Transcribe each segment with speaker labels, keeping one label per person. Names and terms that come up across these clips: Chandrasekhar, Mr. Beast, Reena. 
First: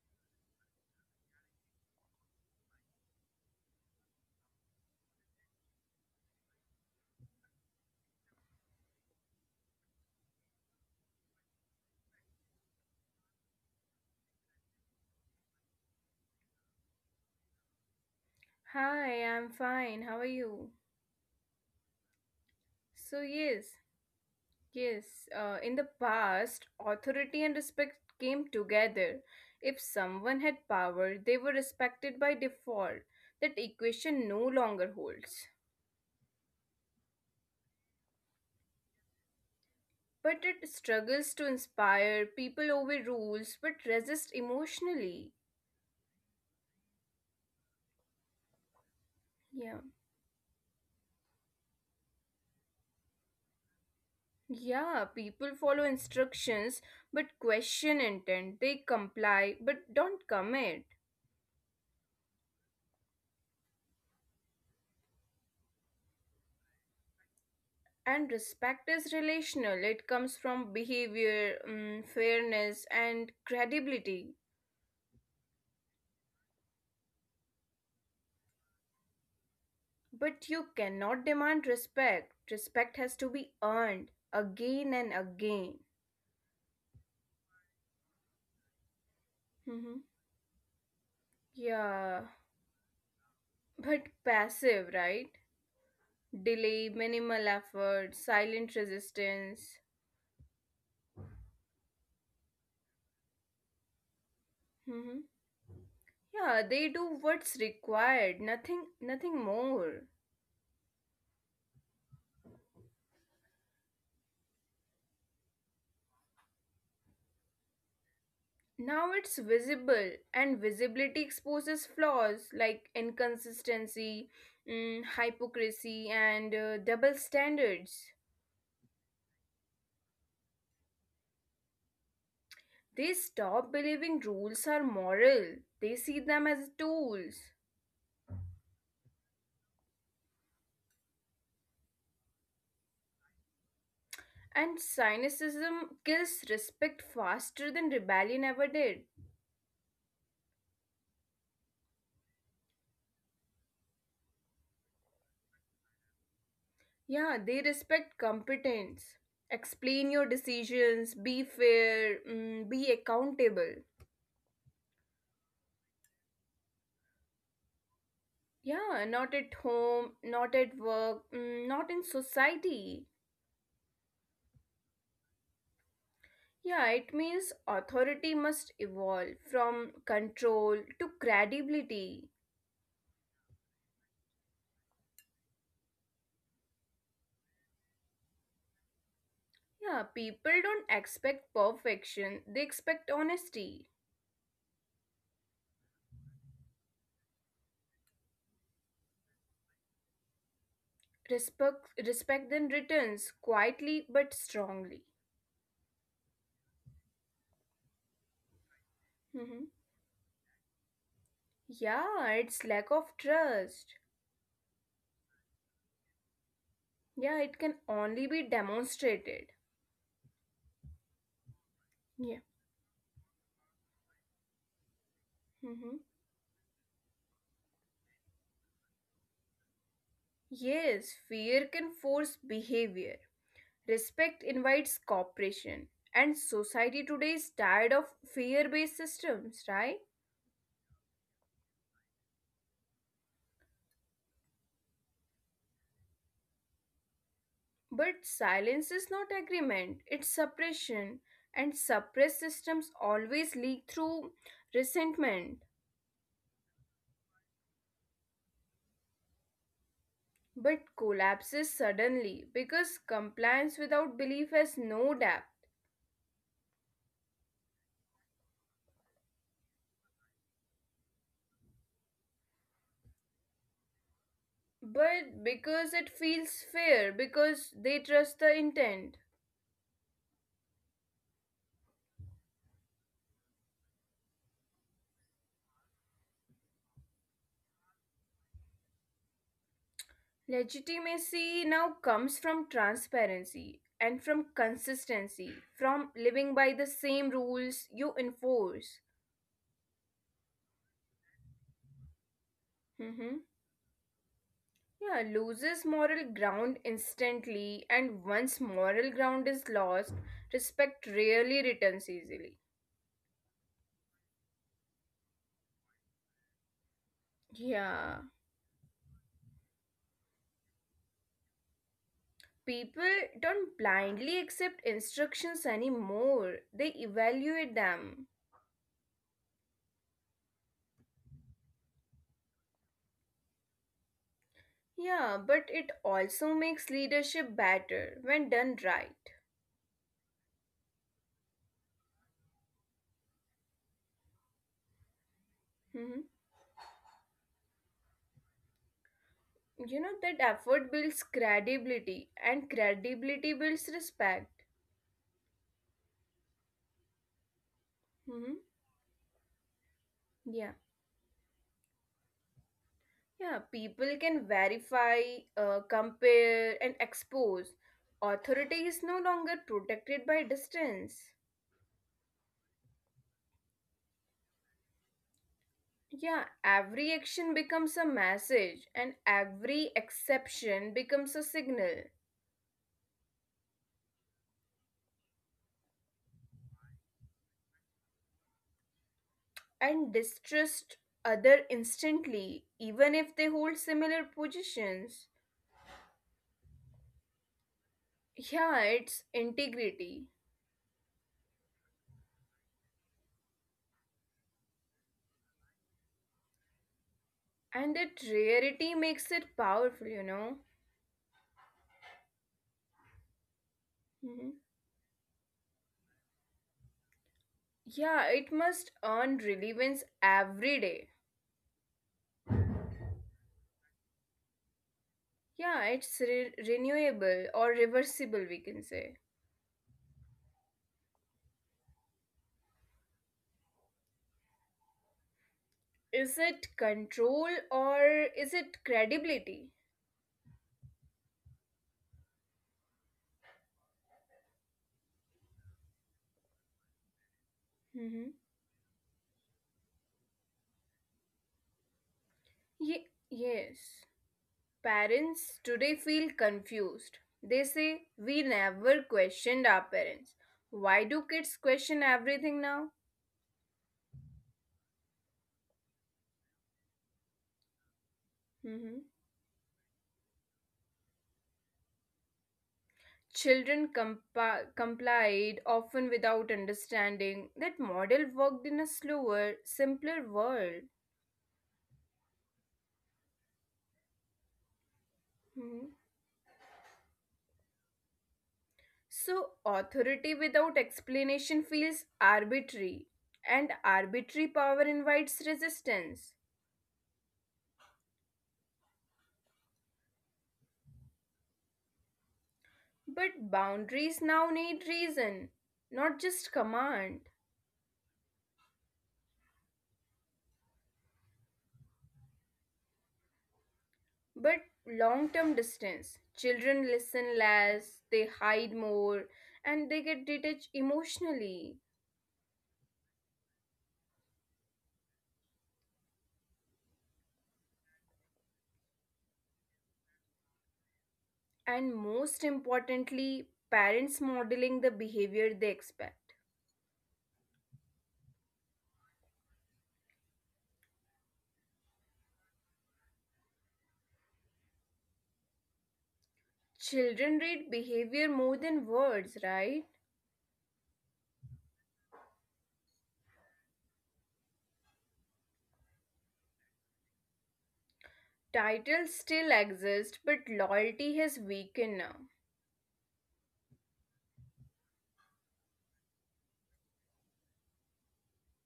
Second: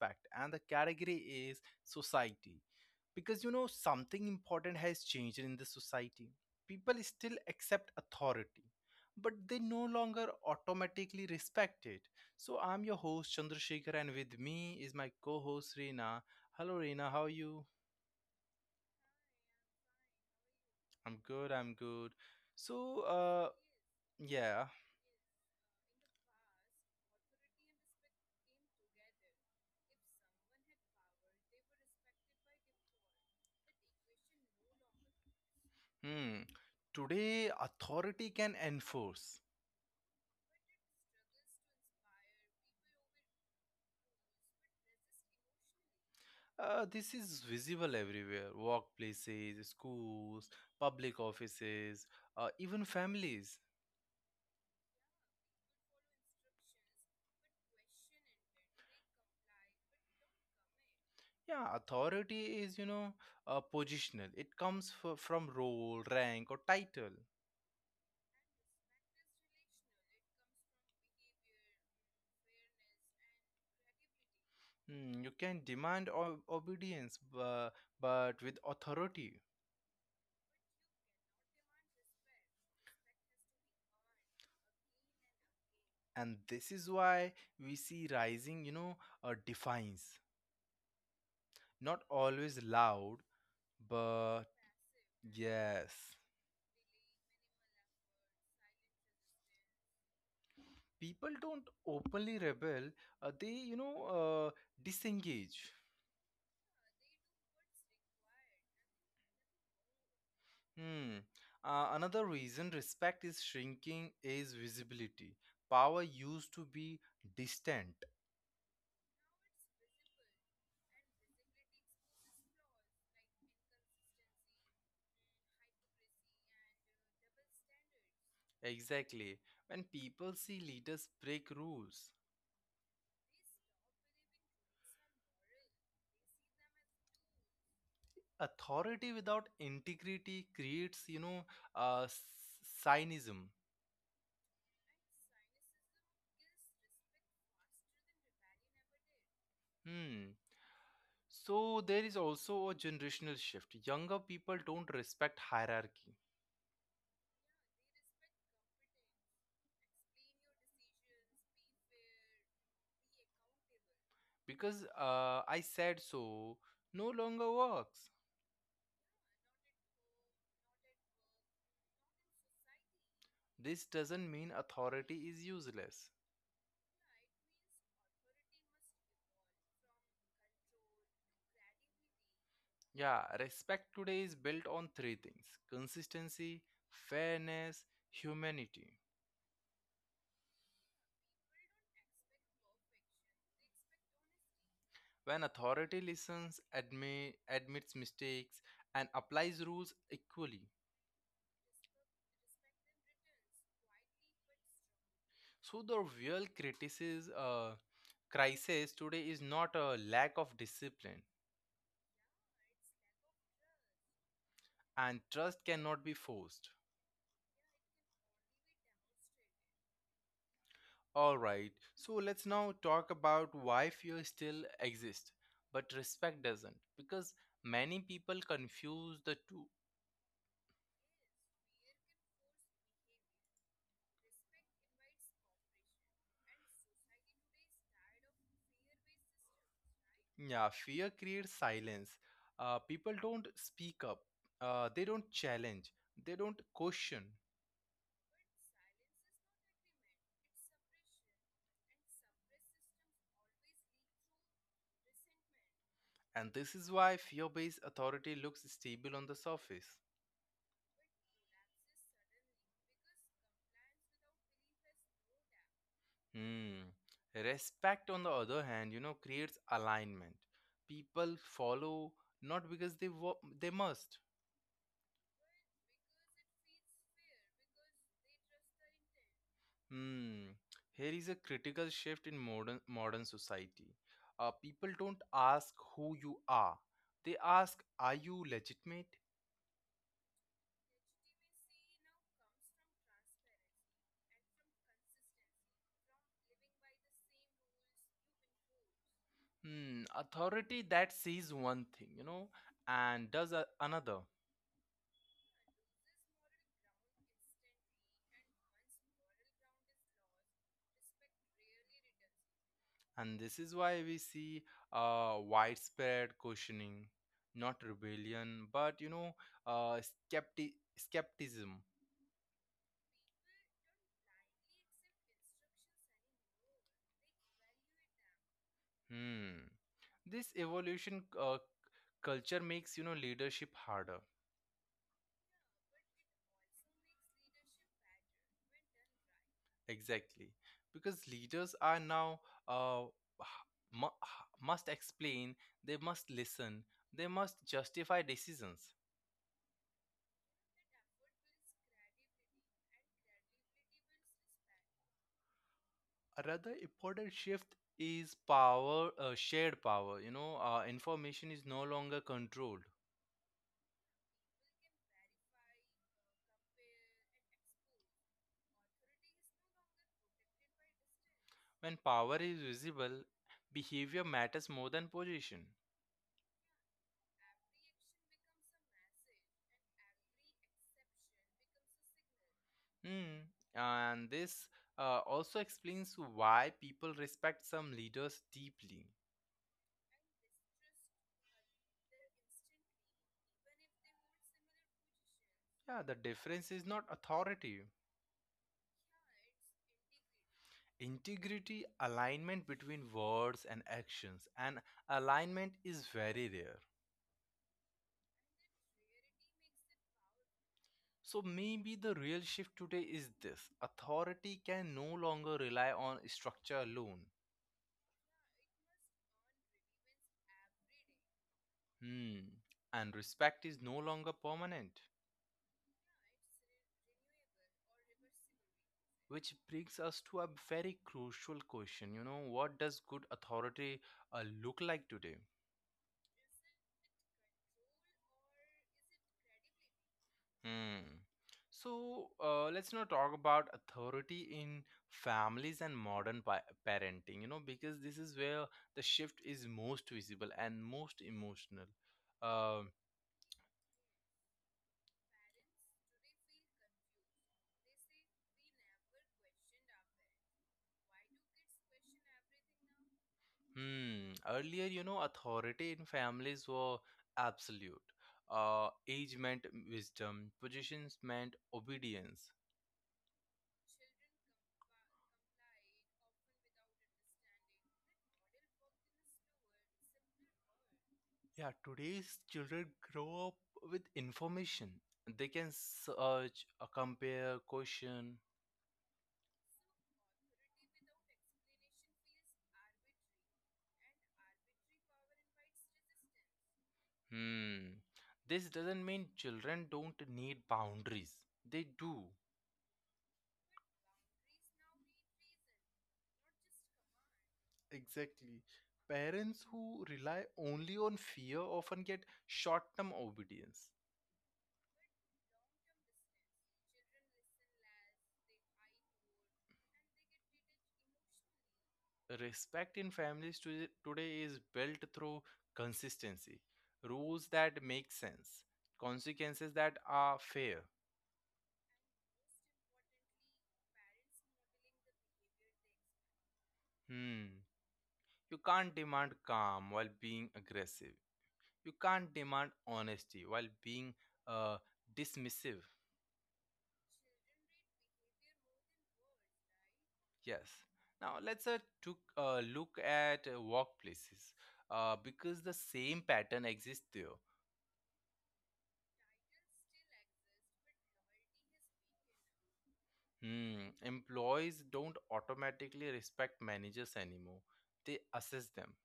Speaker 1: respect and the category is society. Because you know something important has changed in the society. People still accept authority, but they no longer automatically respect it. So I'm your host Chandrasekhar, and with me is my co-host Reena. Hello, Reena. How are you?
Speaker 2: Hi, I'm fine. How are you?
Speaker 1: I'm good. I'm good. So,
Speaker 2: So,
Speaker 1: uh,
Speaker 2: yes,
Speaker 1: yeah.
Speaker 2: yes, in the past, authority and respect came together. If someone had power, they were respected by default. That equation no longer holds.
Speaker 1: Hmm. Today, authority can enforce.
Speaker 2: But it struggles to inspire, people obey rules, but resist emotionally.
Speaker 1: This is visible everywhere: workplaces,
Speaker 2: Yeah.
Speaker 1: schools, public offices, even families.
Speaker 2: Yeah, people follow instructions but question intent. They comply but don't commit.
Speaker 1: Yeah, authority is positional. It comes from role, rank, or title.
Speaker 2: And respect is relational, it comes from behavior, fairness, and credibility.
Speaker 1: Mm, you can demand obedience, but with authority.
Speaker 2: But you cannot demand respect. Respect has to be earned again and again.
Speaker 1: And this is why we see rising,
Speaker 2: Mhm.
Speaker 1: defiance. Not
Speaker 2: Yeah,
Speaker 1: always loud,
Speaker 2: but
Speaker 1: but
Speaker 2: passive, right?
Speaker 1: yes.
Speaker 2: Delay, minimal effort, silent resistance.
Speaker 1: People don't openly rebel, they
Speaker 2: Mhm.
Speaker 1: disengage.
Speaker 2: Yeah, they do what's required, nothing more.
Speaker 1: Hmm. Another reason respect is shrinking is visibility. Power used to be distant.
Speaker 2: Now it's visible, and visibility exposes flaws like inconsistency, hypocrisy, and double standards.
Speaker 1: Exactly. When people see leaders break rules,
Speaker 2: They stop believing rules are moral, they see them as tools.
Speaker 1: authority without integrity creates uh, cynism.
Speaker 2: And cynicism kills respect faster than rebellion ever did.
Speaker 1: Hmm. So there is also a generational shift. Younger people don't respect hierarchy,
Speaker 2: Yeah, they respect competence. Explain your decisions, be fair, be accountable.
Speaker 1: because I said so no longer works.
Speaker 2: Yeah, not at home, not at work, not in society.
Speaker 1: This doesn't mean authority is useless.
Speaker 2: Yeah, it means authority must evolve from control to credibility.
Speaker 1: Yeah, respect today is built on three things: consistency, fairness, humanity.
Speaker 2: Yeah, people don't expect perfection, they expect honesty.
Speaker 1: When authority listens, admits mistakes, and applies rules equally.
Speaker 2: Respect then returns quietly but strongly.
Speaker 1: So the real crisis today is not
Speaker 2: Mhm.
Speaker 1: a lack of discipline,
Speaker 2: Yeah, it's lack of trust.
Speaker 1: and trust cannot be forced.
Speaker 2: Yeah, it can only be demonstrated.
Speaker 1: All right, so let's
Speaker 2: Yeah.
Speaker 1: now talk about why fear still exists, but
Speaker 2: Hmm.
Speaker 1: respect doesn't, because many people confuse the two.
Speaker 2: Yes, fear can force behavior. Respect invites cooperation, and society today is tired of fear based systems, right?
Speaker 1: Yeah, fear creates silence. People don't speak up. They don't challenge. They don't question.
Speaker 2: But silence is not agreement, it's suppression, and suppressed systems always leak through resentment,
Speaker 1: And this is why fear based authority looks stable on the surface.
Speaker 2: but collapses suddenly because compliance without belief has no depth.
Speaker 1: Hmm. Respect, on the other hand, you know, creates alignment. People follow not because they they must.
Speaker 2: But because it feels fair, because they trust the intent.
Speaker 1: Hmm. Here is a critical shift in modern society. People don't ask who you are. They ask, are you legitimate?
Speaker 2: Legitimacy now comes from transparency and from consistency, from living by the same rules you enforce.
Speaker 1: Hmm. Authority that sees one thing, you know, and does
Speaker 2: Hmm.
Speaker 1: another.
Speaker 2: Yeah, loses moral ground instantly, and once moral ground is lost, respect rarely returns easily.
Speaker 1: And this is why we see widespread questioning, not
Speaker 2: Yeah,
Speaker 1: rebellion, but skepticism.
Speaker 2: people don't blindly accept instructions anymore, they evaluate them.
Speaker 1: Hmm. This evolution culture makes you know leadership harder.
Speaker 2: Yeah, but it also makes leadership better when done right.
Speaker 1: Exactly, because leaders are now uh, mu- must explain, they must
Speaker 2: Mm-hmm.
Speaker 1: listen, they must justify decisions.
Speaker 2: You know that effort builds credibility, and credibility builds respect.
Speaker 1: A rather important shift is
Speaker 2: Hmm.
Speaker 1: power shared power,
Speaker 2: Yeah,
Speaker 1: information is no longer controlled.
Speaker 2: yeah. People can verify, compare, and expose. Authority is no longer protected by distance.
Speaker 1: When power is visible, behavior matters more than position.
Speaker 2: Yeah, every action becomes a message, and every exception becomes a signal.
Speaker 1: Hmm. And this also explains why people respect some leaders deeply.
Speaker 2: And distrust other instantly, even if they hold similar positions.
Speaker 1: Yeah, the difference is not authority,
Speaker 2: Yeah, it's integrity.
Speaker 1: integrity, alignment between words and actions, and alignment is very rare.
Speaker 2: And that rarity makes it powerful.
Speaker 1: So maybe the real shift today is this: authority
Speaker 2: Mhm.
Speaker 1: can no longer rely on structure alone.
Speaker 2: Yeah, it must earn relevance every day.
Speaker 1: Hmm. And respect is no longer permanent.
Speaker 2: Yeah, it's renewable or reversible, we can say.
Speaker 1: Which brings us to a very crucial question. You know, what does good authority look like today?
Speaker 2: Is it control or is it credibility?
Speaker 1: Hmm. So let's now talk about authority in families and modern parenting, you know, because this
Speaker 2: Mm-hmm.
Speaker 1: is where the shift is most visible and most emotional. Um
Speaker 2: Yes. Parents today feel confused. They say, "We never questioned our parents. Why do kids question everything now?"
Speaker 1: Hmm. Earlier, you know, authority in families were absolute. Age meant wisdom, positions meant obedience.
Speaker 2: Children complied, often without understanding that model worked in a slower, simpler world.
Speaker 1: Yeah, today's children grow up with information. They can
Speaker 2: Hmm.
Speaker 1: search, compare, question.
Speaker 2: So, authority without explanation feels arbitrary, and arbitrary power invites resistance.
Speaker 1: Hmm. This doesn't mean children don't need boundaries. They do.
Speaker 2: But boundaries now need reason, not just command,
Speaker 1: Exactly. Parents who rely only on fear often get short term obedience.
Speaker 2: but long term distance. Children listen less, they hide more, and they get detached emotionally.
Speaker 1: Respect in families today is built through consistency, rules that make sense, consequences that are fair.
Speaker 2: And most importantly, parents modeling the behavior they expect.
Speaker 1: Hmm. You can't demand calm while being aggressive. You can't demand honesty while being uh, dismissive.
Speaker 2: Children read behavior more than words, right?
Speaker 1: Yes. Now let's took a look at workplaces, because the same pattern exists there.
Speaker 2: Titles still exist, but loyalty has weakened now.
Speaker 1: Hmm. Employees don't automatically respect managers anymore. They assess them.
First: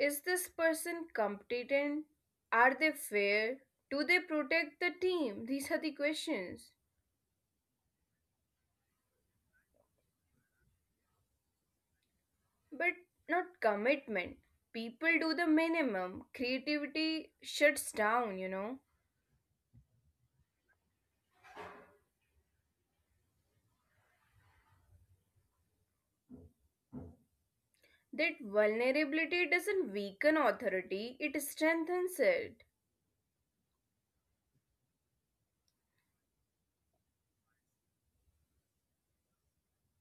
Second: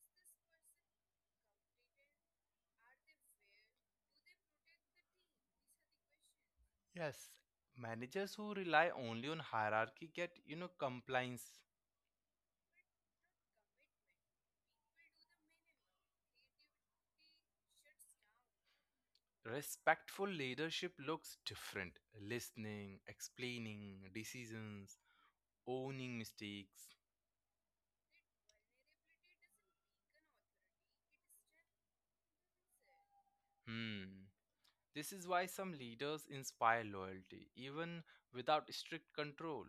Speaker 2: Is this person competent? Are they fair? Do they protect the team? These are the questions.
Speaker 1: Yes, managers who rely only on hierarchy get, you know, compliance.
Speaker 2: But not commitment. People do the minimum. Creativity shuts down.
Speaker 1: Respectful leadership looks different. Listening, explaining, decisions, owning mistakes.
Speaker 2: That vulnerability doesn't weaken authority, it strengthens it.
Speaker 1: Hmm. This is why some leaders inspire loyalty, even without strict control.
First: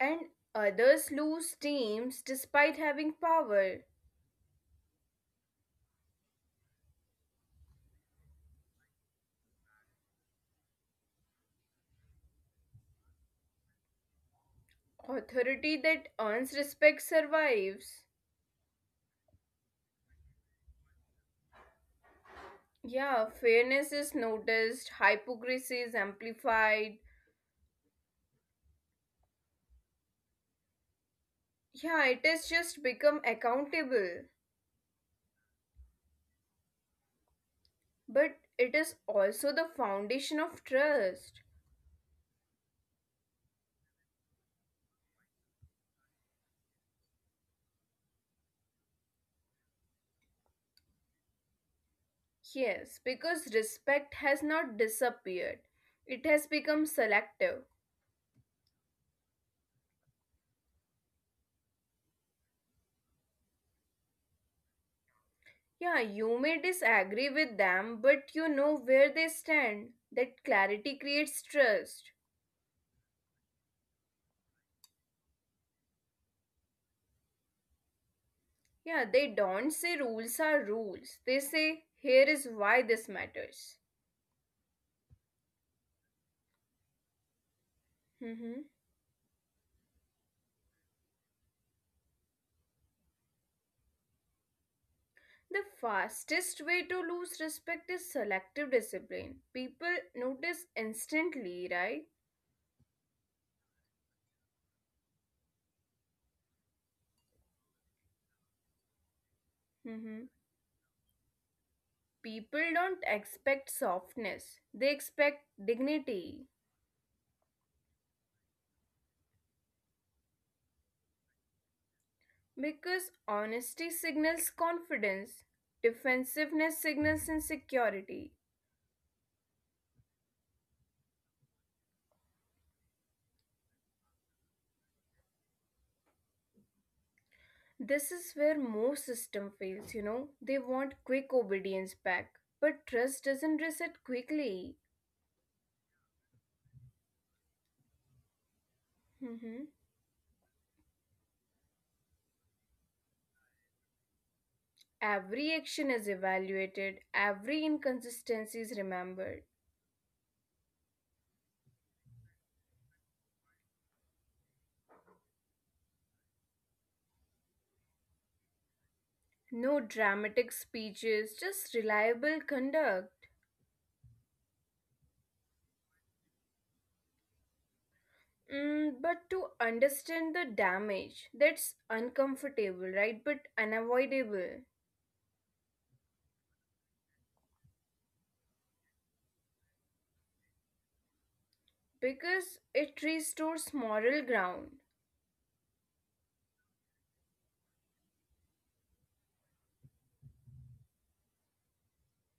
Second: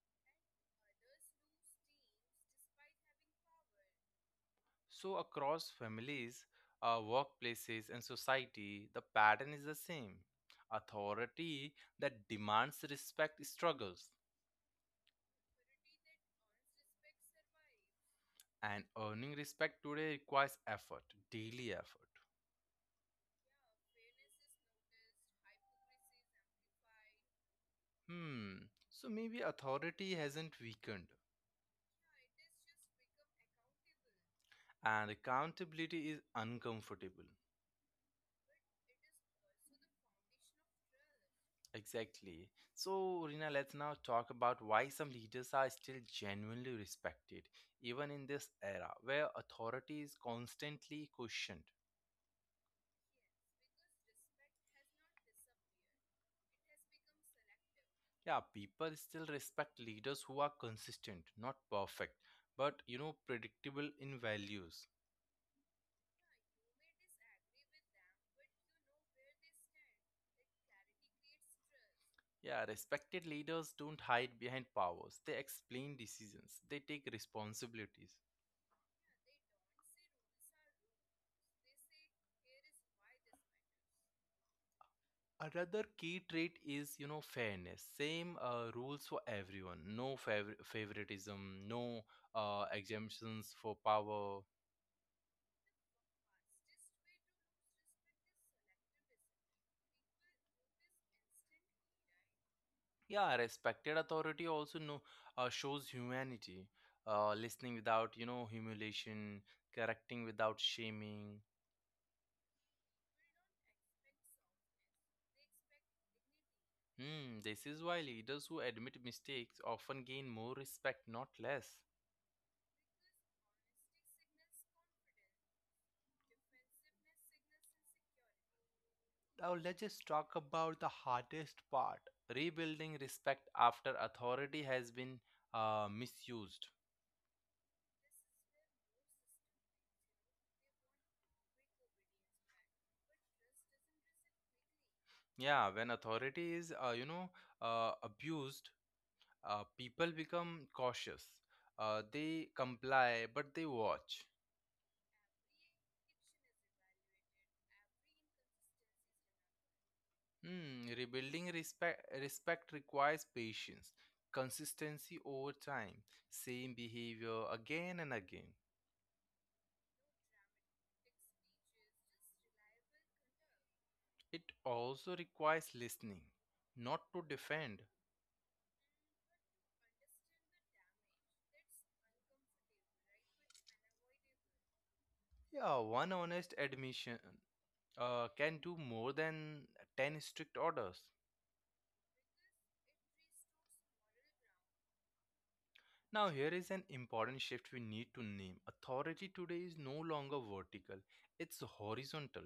Speaker 2: And others lose teams despite having power.
Speaker 1: So, across families, workplaces, and society, the pattern is the same. Authority that demands respect struggles.
Speaker 2: Authority that earns respect survives.
Speaker 1: And earning respect today requires effort, daily effort.
Speaker 2: Yeah, fairness is noticed, hypocrisy is amplified.
Speaker 1: Hmm, so maybe authority hasn't weakened,
Speaker 2: Yeah, it has just become accountable.
Speaker 1: and accountability is uncomfortable.
Speaker 2: But it is also the foundation of trust.
Speaker 1: Exactly. So, Rina, let's now talk about why some leaders are still genuinely respected, even in this era where authority is constantly questioned.
Speaker 2: Yes, because respect has not disappeared, it has become selective.
Speaker 1: Yeah, people still respect leaders who are consistent, not perfect, but you know, predictable in values.
Speaker 2: Yeah, you may disagree with them, but you know where they stand. That clarity creates trust.
Speaker 1: Yeah, respected leaders don't hide behind powers. They explain decisions. They take responsibilities.
Speaker 2: Yeah, they don't say rules are rules. They say, "Here is why this matters."
Speaker 1: Another key trait is, you know, fairness. Same
Speaker 2: Hmm.
Speaker 1: rules for everyone. No favoritism. No exemptions for power.
Speaker 2: The fastest way to lose respect is selective discipline. People notice instantly, right?
Speaker 1: Yeah, respected authority also shows humanity. Listening without, you know, humiliation. Correcting
Speaker 2: Hmm.
Speaker 1: without shaming.
Speaker 2: People don't expect softness, they expect dignity.
Speaker 1: Hmm, this is why leaders who admit mistakes often gain more respect, not less.
Speaker 2: Because honesty signals confidence, defensiveness signals insecurity.
Speaker 1: Now let's just talk about the hardest part: rebuilding respect after authority has been misused.
Speaker 2: This is where most system fails. They want quick obedience back, but trust doesn't reset quickly.
Speaker 1: Yeah, when authority is, abused,
Speaker 2: Mhm.
Speaker 1: people become cautious. They comply, but they watch.
Speaker 2: Every action is evaluated, every inconsistency is remembered.
Speaker 1: Hmm, rebuilding respect requires patience, consistency over time, same behavior again and again.
Speaker 2: No dramatic speeches, just reliable conduct.
Speaker 1: It also requires listening, not to defend.
Speaker 2: But to understand the damage, that's uncomfortable, right? But unavoidable.
Speaker 1: Yeah, one honest admission can do more than 10 strict orders.
Speaker 2: Because it restores moral ground.
Speaker 1: Now, here is an important shift we need to name. Authority today is no longer vertical, it's horizontal.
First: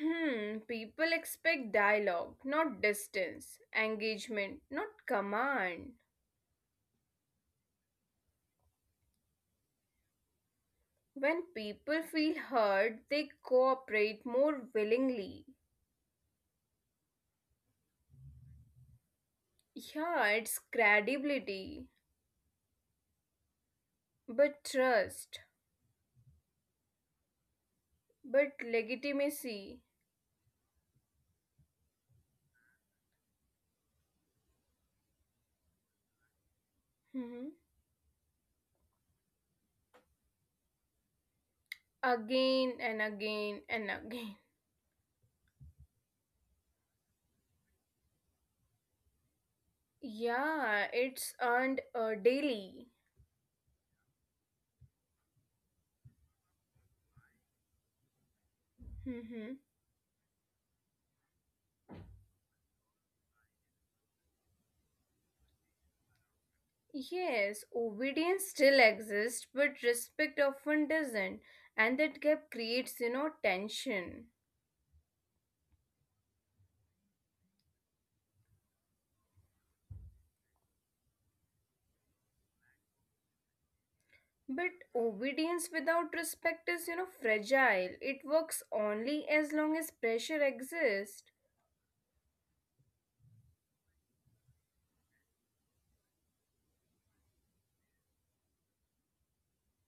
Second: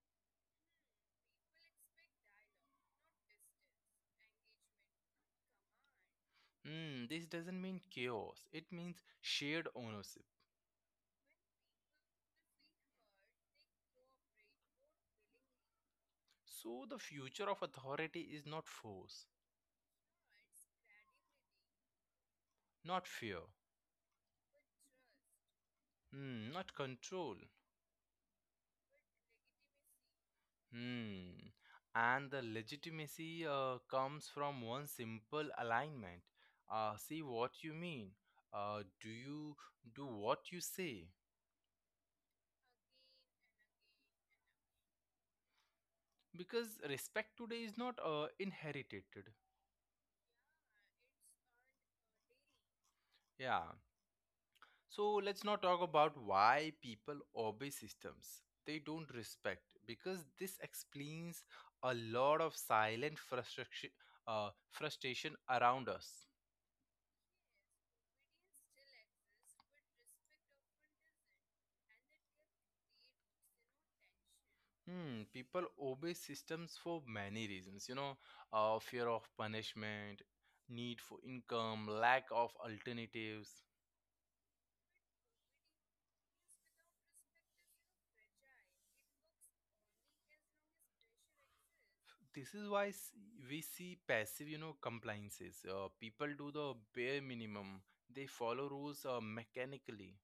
Speaker 2: Hmm, people expect dialogue, not distance, engagement, not command.
Speaker 1: Hmm, this doesn't mean chaos, it means shared ownership.
Speaker 2: When people feel heard, they cooperate more willingly.
Speaker 1: So, the future of authority is not force,
Speaker 2: Yeah, it's credibility,
Speaker 1: not fear,
Speaker 2: but trust,
Speaker 1: hmm, not control.
Speaker 2: but legitimacy.
Speaker 1: Hmm. And the legitimacy comes from one simple alignment. See what you
Speaker 2: Mhm.
Speaker 1: mean. Do you do what you say?
Speaker 2: Again and again and again.
Speaker 1: Because respect today is not inherited.
Speaker 2: Yeah, it's earned daily.
Speaker 1: Yeah. So let's not talk about why people obey systems they don't
Speaker 2: Mhm.
Speaker 1: respect, because this explains a lot of silent frustration, frustration around us.
Speaker 2: Yes, obedience still exists, but respect often doesn't, and that gap creates tension.
Speaker 1: Hmm, people obey systems for many reasons, you know, fear of punishment, need for income, lack of alternatives.
Speaker 2: But obedience without respect is fragile. It works only as long as pressure exists,
Speaker 1: This is why we see passive, you know, compliances. People do the bare minimum, they follow rules mechanically.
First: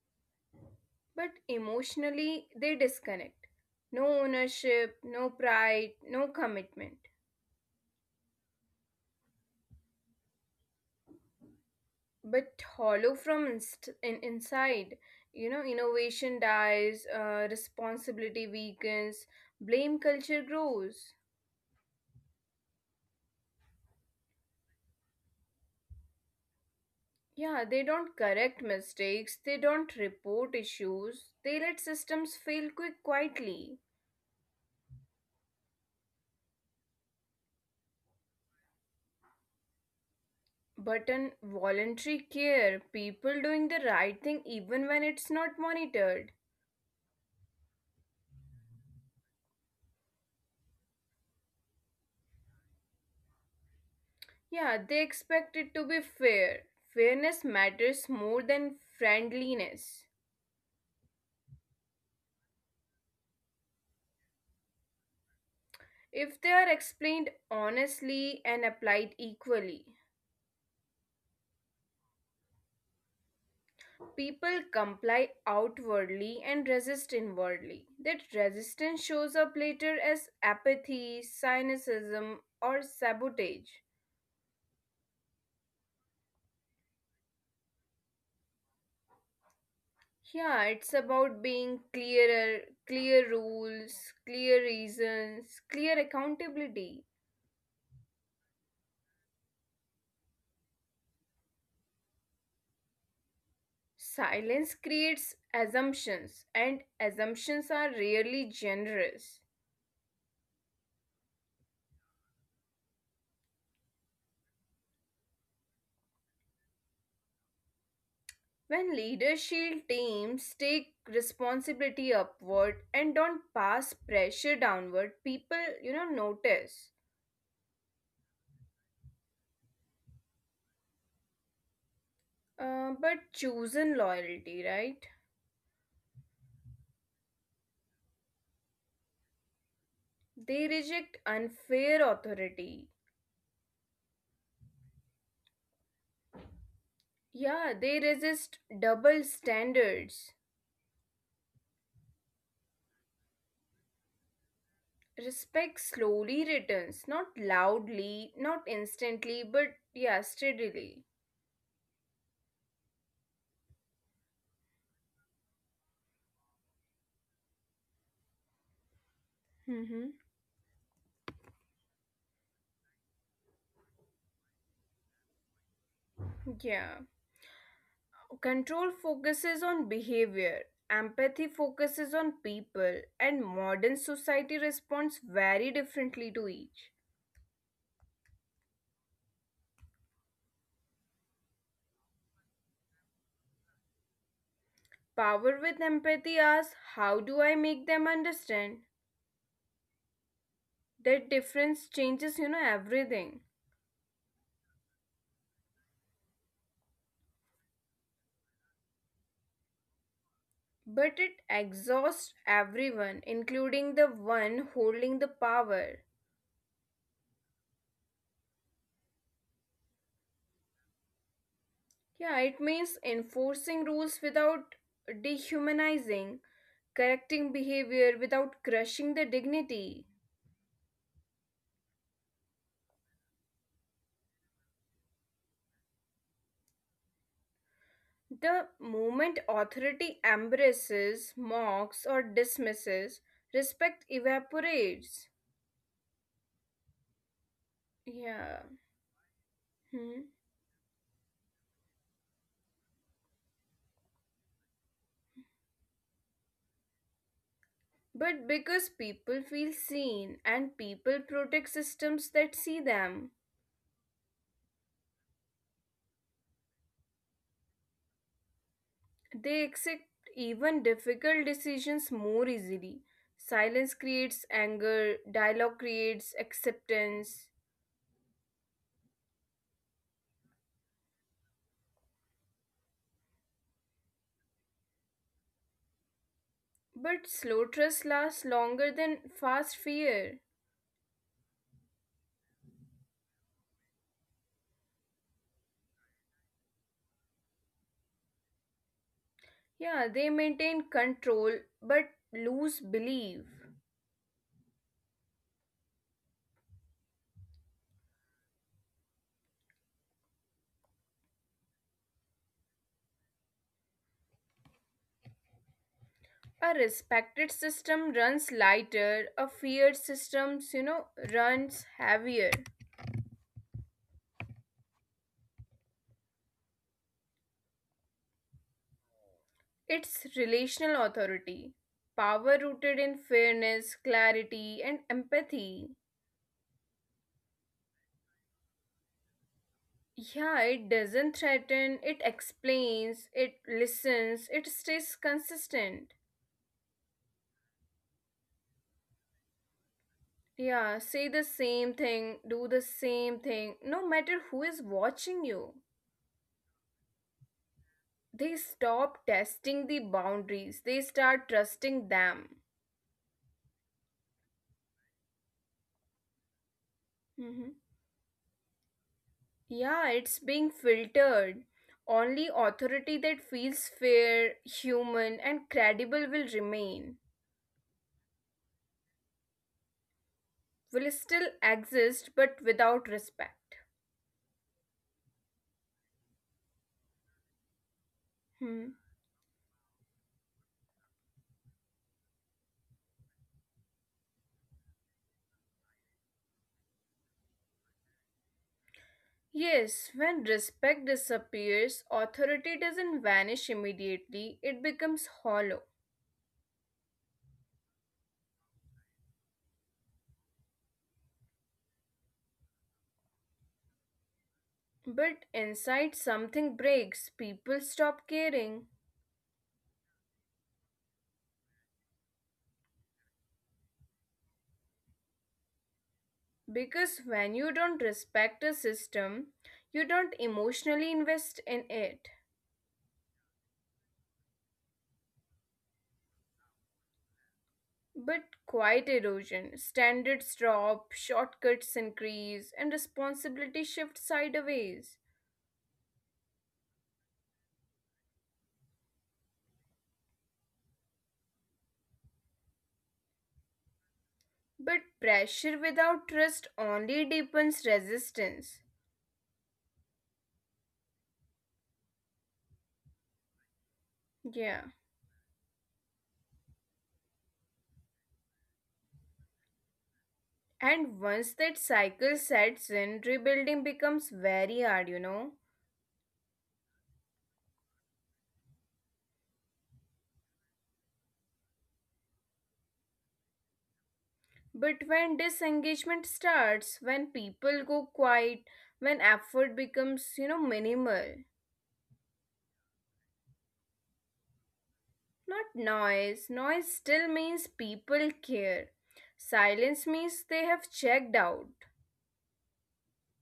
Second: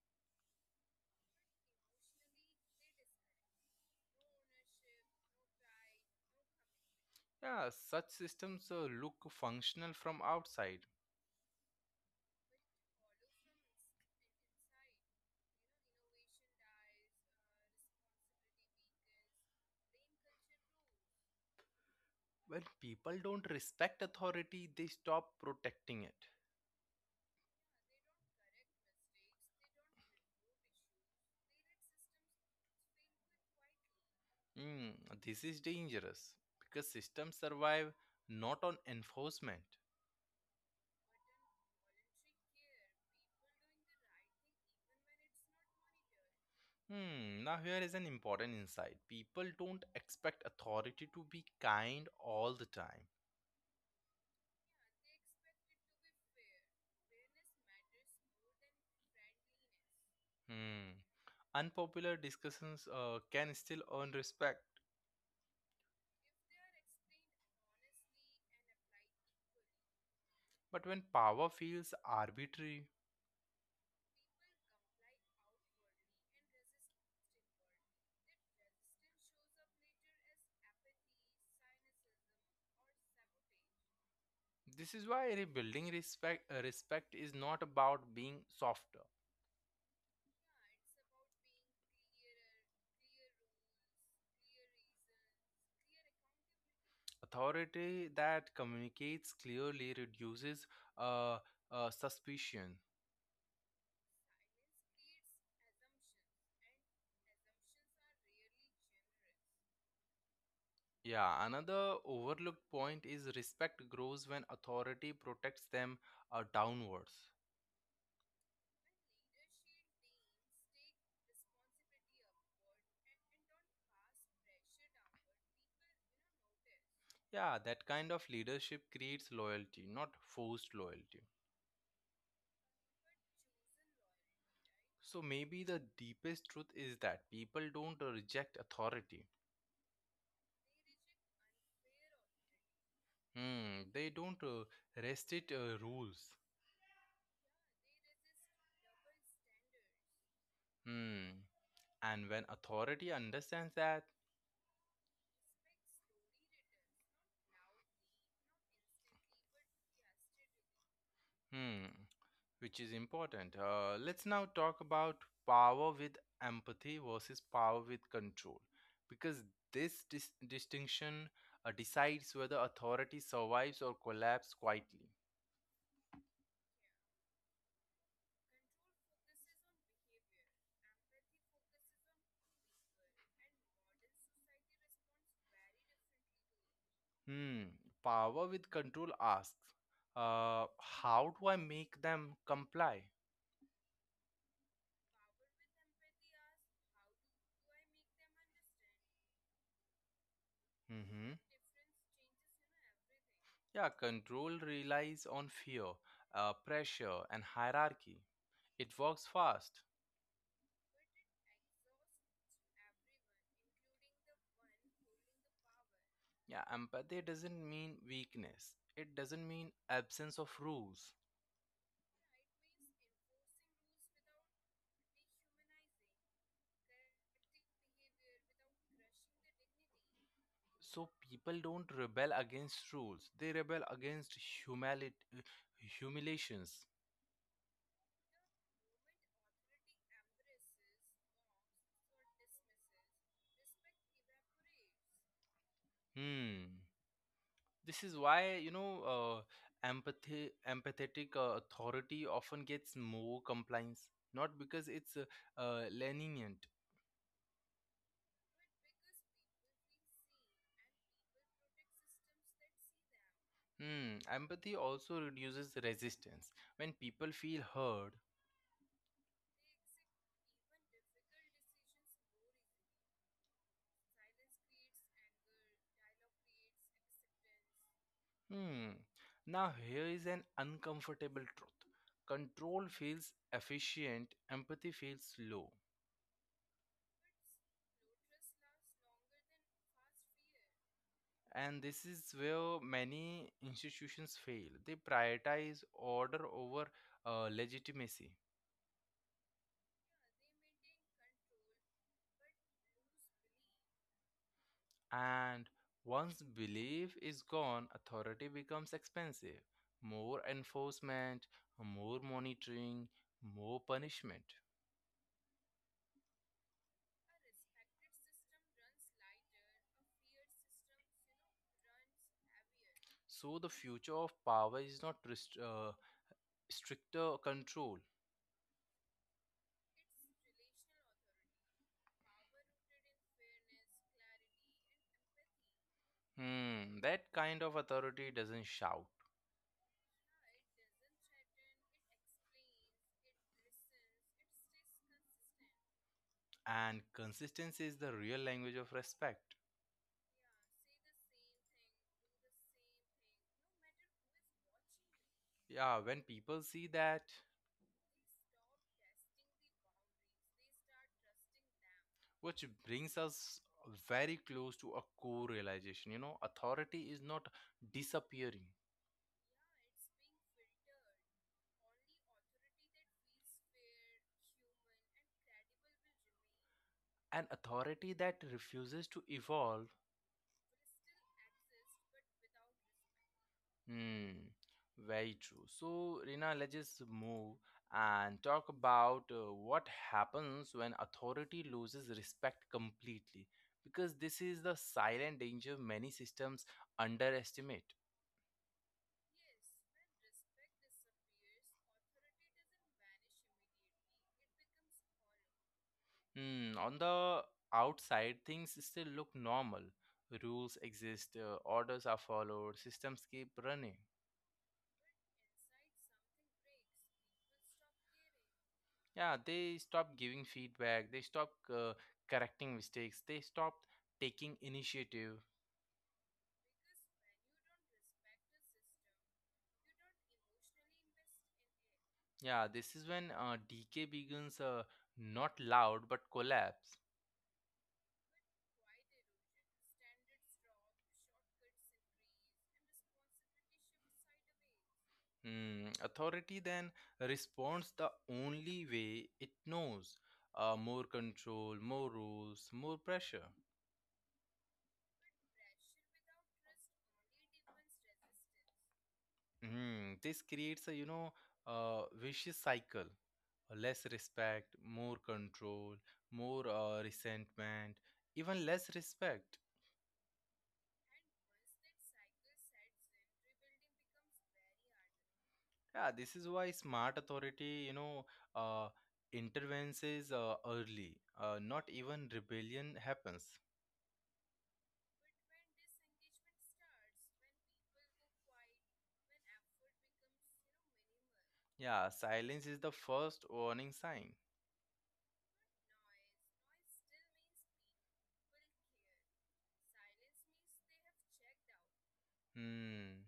Speaker 2: but emotionally they disconnect. No ownership, no pride, no commitment.
Speaker 1: Yeah, such systems look functional from outside.
Speaker 2: But hollow from inside. Innovation dies, responsibility weakens, blame culture grows.
Speaker 1: When people don't respect authority, they stop protecting it.
Speaker 2: Yeah, they don't correct mistakes, they don't report issues, they let systems fail quick quietly.
Speaker 1: Mm, this is dangerous because systems survive not on enforcement.
Speaker 2: But in voluntary care, people doing the right thing even when it's not monitored.
Speaker 1: Hmm, now here is an important insight. People don't expect authority to be kind all the time.
Speaker 2: Yeah, they expect it to be fair. Fairness matters more than friendliness.
Speaker 1: Hmm. Unpopular discussions can still earn respect,
Speaker 2: If they are explained honestly and applied equally.
Speaker 1: but when power feels arbitrary,
Speaker 2: People comply outwardly and resist inwardly. That resistance shows up later as apathy, cynicism, or sabotage.
Speaker 1: this is why rebuilding respect is not about being softer.
Speaker 2: Yeah, it's about being clearer, clear rules, clear reasons, clear accountability.
Speaker 1: Authority that communicates clearly reduces uh, suspicion.
Speaker 2: Silence creates assumptions, and assumptions are rarely generous.
Speaker 1: Yeah, another overlooked point is respect grows when authority protects them downwards.
Speaker 2: When leadership teams take responsibility upward and don't pass pressure downward, people notice.
Speaker 1: Yeah, that kind of leadership creates loyalty, not forced loyalty.
Speaker 2: But chosen loyalty, right?
Speaker 1: So maybe the deepest truth is that people don't reject authority.
Speaker 2: They reject unfair authority.
Speaker 1: Hmm, they don't rest it rules.
Speaker 2: Yeah, they resist double standards.
Speaker 1: Hmm, and when authority understands that,
Speaker 2: Respect slowly returns, not loudly, not instantly, but yeah, steadily.
Speaker 1: hmm, which is important. Let's now talk about power with empathy versus power with control, because
Speaker 2: Mm-hmm.
Speaker 1: this distinction decides whether authority survives or collapses quietly.
Speaker 2: Yeah. Control focuses on behavior, empathy focuses on people, and modern society responds very differently to each.
Speaker 1: Hmm. Power with control asks, uh, how do I make them comply?
Speaker 2: Power with empathy asks, "How do I make them understand?" That
Speaker 1: Hmm.
Speaker 2: difference changes everything.
Speaker 1: Yeah, control relies on fear, pressure, and hierarchy. It works fast.
Speaker 2: But it exhausts everyone, including the one holding the power.
Speaker 1: Yeah, empathy doesn't mean weakness. It doesn't mean absence of rules.
Speaker 2: Yeah, it means enforcing rules without dehumanizing, correcting behavior without crushing the dignity.
Speaker 1: So people don't rebel against rules. They rebel against humali- uh, humiliations.
Speaker 2: The moment authority embraces, mocks, or dismisses, respect evaporates.
Speaker 1: Hmm. This is why
Speaker 2: Yeah. Hmm.
Speaker 1: empathetic authority often gets more compliance, not because it's lenient.
Speaker 2: But because people feel seen and people protect systems that see them,
Speaker 1: Hmm. Empathy also reduces resistance when people feel heard.
Speaker 2: they accept even difficult decisions more easily. Silence creates anger, dialogue creates acceptance.
Speaker 1: Hmm. Now, here is an uncomfortable truth: control feels efficient, empathy feels low.
Speaker 2: But slow trust lasts longer than fast fear.
Speaker 1: And this is where many institutions fail. They prioritize order over legitimacy.
Speaker 2: Yeah, they maintain control but lose belief.
Speaker 1: And once belief is gone, authority becomes expensive. More enforcement, more monitoring, more punishment.
Speaker 2: A respected system runs lighter, a feared system runs heavier.
Speaker 1: So, the future of power is not stricter control.
Speaker 2: It's relational authority, power rooted in fairness, clarity, and empathy.
Speaker 1: Hmm, that kind of authority doesn't shout.
Speaker 2: Yeah, it doesn't threaten, it explains, it listens, it stays consistent.
Speaker 1: And consistency is the real language of respect.
Speaker 2: Yeah, say the same thing, do the same thing, no matter who is watching you.
Speaker 1: Yeah, when people see that,
Speaker 2: They stop testing the boundaries, they start trusting them.
Speaker 1: which brings us very close to a core realization, you know, authority
Speaker 2: Hmm.
Speaker 1: is not disappearing.
Speaker 2: Yeah, it's being filtered. Only authority that feels fair, human, and credible will remain.
Speaker 1: An authority that refuses to evolve.
Speaker 2: Will still exist, but without respect.
Speaker 1: Hmm, very true. So, Rina, let's just move and
Speaker 2: Hmm.
Speaker 1: talk about what happens when authority loses respect completely, because this is the silent danger many systems underestimate.
Speaker 2: Yes, when respect disappears, authority doesn't vanish immediately, it becomes hollow.
Speaker 1: Hmm, on the outside, things still look normal. Rules exist, orders are followed, systems keep running.
Speaker 2: But inside something breaks, people stop caring.
Speaker 1: Yeah, they stop giving feedback, they stop correcting mistakes, they stop taking initiative.
Speaker 2: Because when you don't respect a system, you don't emotionally invest in it.
Speaker 1: Yeah, this is when decay begins, not loud but collapse.
Speaker 2: But quiet erosion, standards drop, shortcuts increase, and responsibility shifts sideways.
Speaker 1: Hmm, authority then responds the only way it knows: more control, more rules, more pressure.
Speaker 2: But pressure without trust only deepens resistance.
Speaker 1: Hmm, this creates a vicious cycle. Less respect,
Speaker 2: Yeah.
Speaker 1: more control, more resentment, even less respect.
Speaker 2: And once that cycle sets in, rebuilding becomes very hard.
Speaker 1: Yeah, this is why smart authority, uh, intervenes early. Not even rebellion happens.
Speaker 2: But when disengagement starts, when people go quiet, when effort becomes minimal,
Speaker 1: Yeah, silence is the first warning sign.
Speaker 2: not noise. Noise still means people care. Silence means they have checked out.
Speaker 1: Hmm.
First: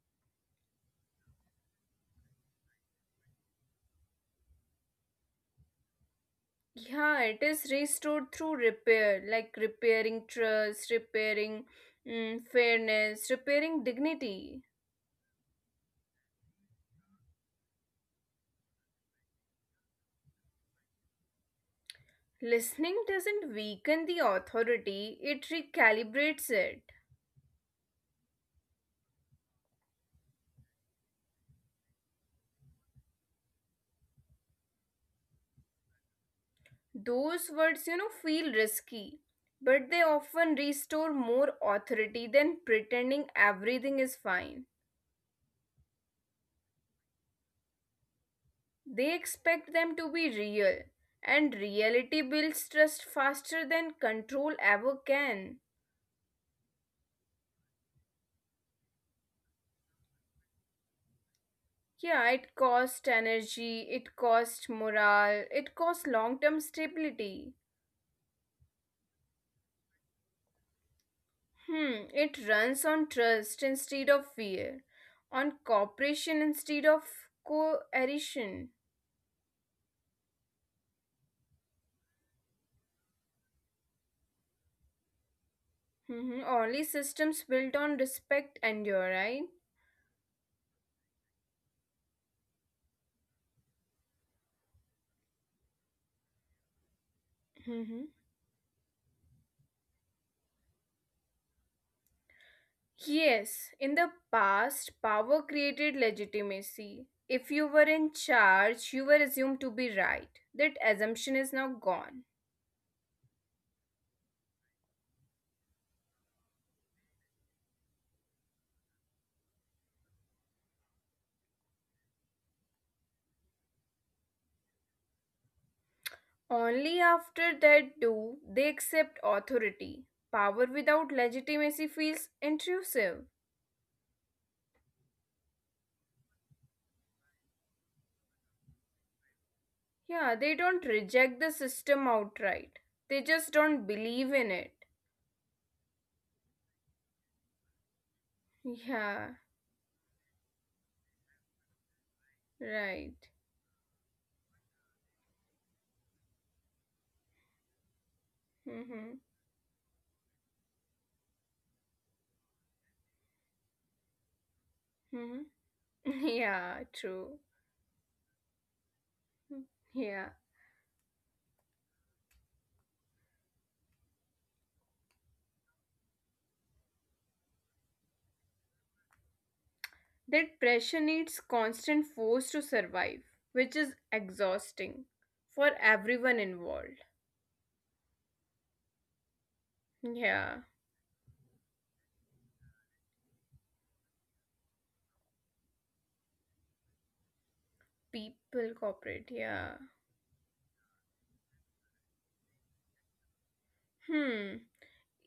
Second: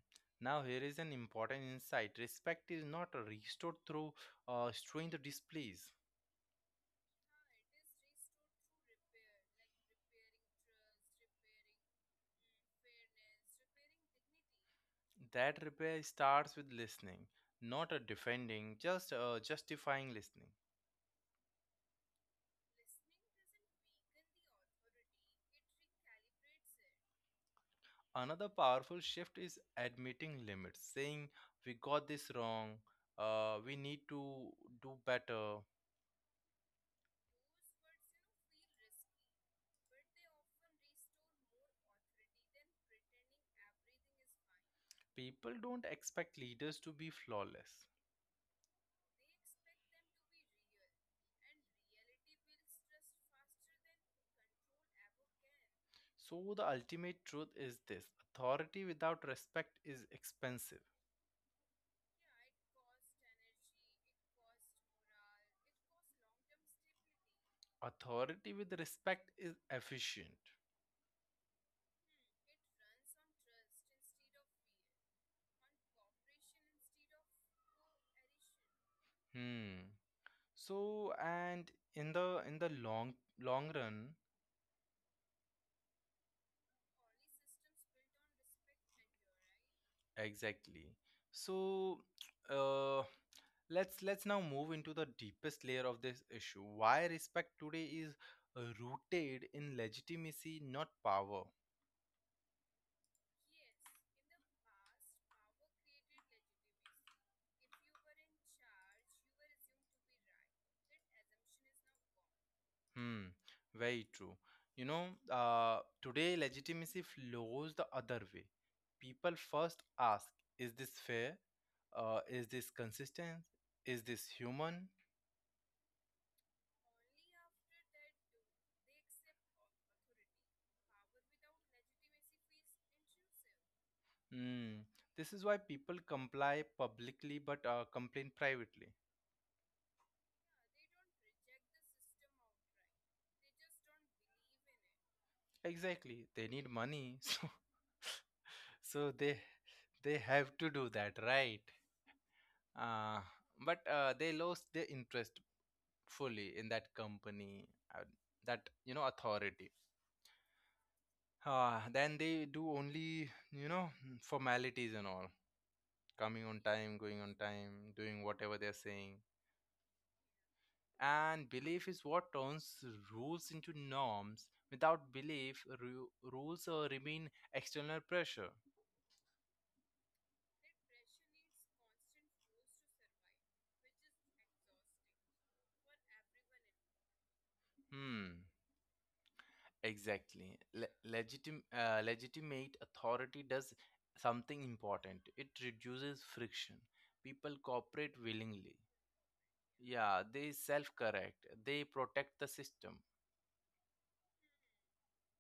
Speaker 1: Now here is an important insight. Respect is not restored through strength displays.
Speaker 2: Yeah, it is restored through repair, like repairing trust, repairing fairness, repairing dignity.
Speaker 1: That repair starts with listening, not a defending, just justifying listening.
Speaker 2: Listening doesn't weaken the authority, it recalibrates it.
Speaker 1: Another powerful shift is admitting limits, saying we got this wrong, we need to do better.
Speaker 2: Those words feel risky, but they often restore more authority than pretending everything is fine.
Speaker 1: People don't expect leaders to be flawless.
Speaker 2: They expect them to be real, and reality builds trust faster than control ever can.
Speaker 1: So the ultimate truth is this: authority without respect is expensive,
Speaker 2: Yeah, it costs energy, it costs morale, it costs long term stability.
Speaker 1: authority with respect is efficient.
Speaker 2: Hmm, it runs on trust instead of fear, on cooperation instead of coercion.
Speaker 1: Hmm. So and in the long run.
Speaker 2: Mm-hmm. Only systems built on respect endure, right?
Speaker 1: Exactly. So, uh, let's now move into the deepest layer of this issue. Why respect today
Speaker 2: Mm-hmm.
Speaker 1: is rooted in legitimacy, not power.
Speaker 2: Yes, in the past, power created legitimacy. If you were in charge, you were assumed to be right. That assumption is now gone.
Speaker 1: Hmm. Very true. Today legitimacy flows the other way. People first ask, "Is this fair? Is this consistent? Is this human?"
Speaker 2: Only after that do they accept authority. Power without legitimacy feels intrusive.
Speaker 1: Hmm. This is why people comply publicly but complain privately.
Speaker 2: Yeah, they don't reject the system outright. They just don't believe in it.
Speaker 1: Exactly. They need money, so so they
Speaker 2: Yeah,
Speaker 1: they have to do that, right? Uh,
Speaker 2: right.
Speaker 1: but they lost their interest fully in that company, uh, that you know
Speaker 2: Mm-hmm.
Speaker 1: authority. Then they do only you know formalities and all,
Speaker 2: Mm-hmm.
Speaker 1: coming on
Speaker 2: Yeah,
Speaker 1: time, going on
Speaker 2: true.
Speaker 1: time, doing whatever they're saying.
Speaker 2: Yeah.
Speaker 1: And belief is what turns rules into norms. Without belief, rules remain external pressure.
Speaker 2: That pressure needs constant force to survive, which is exhausting for everyone involved.
Speaker 1: Hmm. Exactly.
Speaker 2: Yeah.
Speaker 1: Legitimate authority does something important. It reduces friction. People cooperate willingly.
Speaker 2: People cooperate. Yeah.
Speaker 1: Yeah, they self correct. They protect the system.
Speaker 2: Hmm.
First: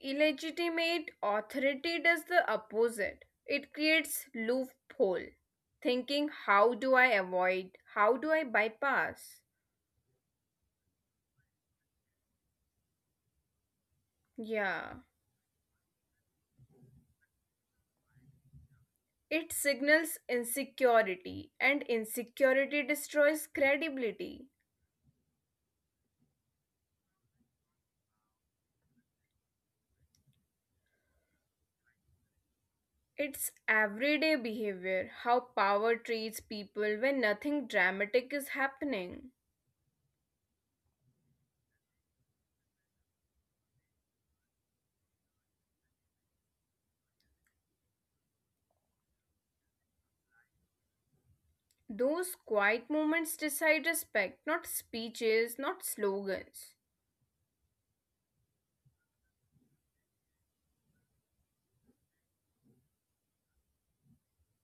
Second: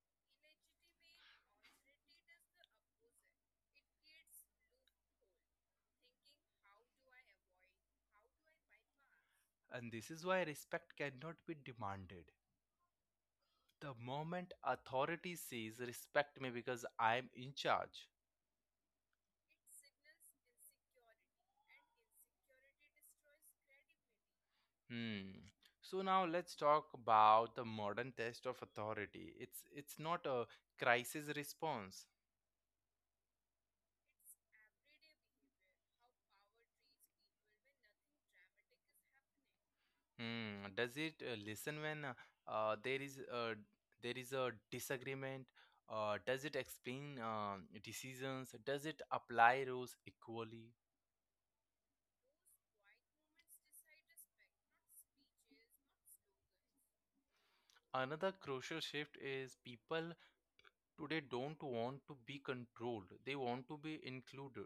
Speaker 2: Illegitimate authority does the opposite. It creates loophole. Thinking, "How do I avoid? How do I bypass?"
Speaker 1: And this is why respect cannot be demanded. The moment
Speaker 2: Yeah.
Speaker 1: authority says respect me because I'm in charge.
Speaker 2: It signals insecurity, and insecurity destroys credibility.
Speaker 1: Hmm. So now let's talk about the modern test of authority. It's not a crisis response.
Speaker 2: It's everyday behavior, how power treats people when nothing dramatic is happening.
Speaker 1: Hmm. Does it listen when uh, there is a, there is a disagreement? Does it explain decisions? Does it apply rules equally?
Speaker 2: Those quiet moments decide respect, not speeches, not slogans.
Speaker 1: Another crucial shift is people today don't want to be controlled. They want to be included.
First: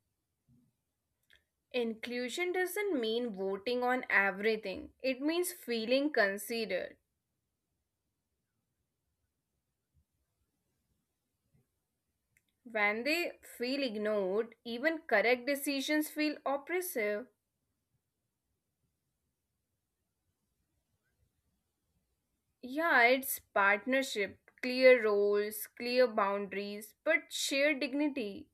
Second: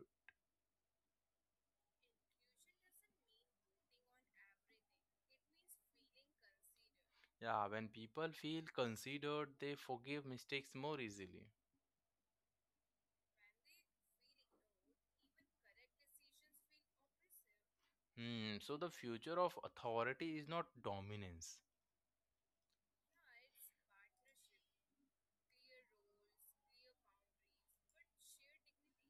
Speaker 2: Inclusion doesn't mean voting on everything, it means feeling considered.
Speaker 1: Yeah, when people feel considered, they forgive mistakes more easily.
Speaker 2: When they feel ignored, even correct decisions feel oppressive.
Speaker 1: Hmm. So the future of authority is not dominance.
Speaker 2: Yeah, it's partnership, clear roles, clear boundaries, but shared dignity.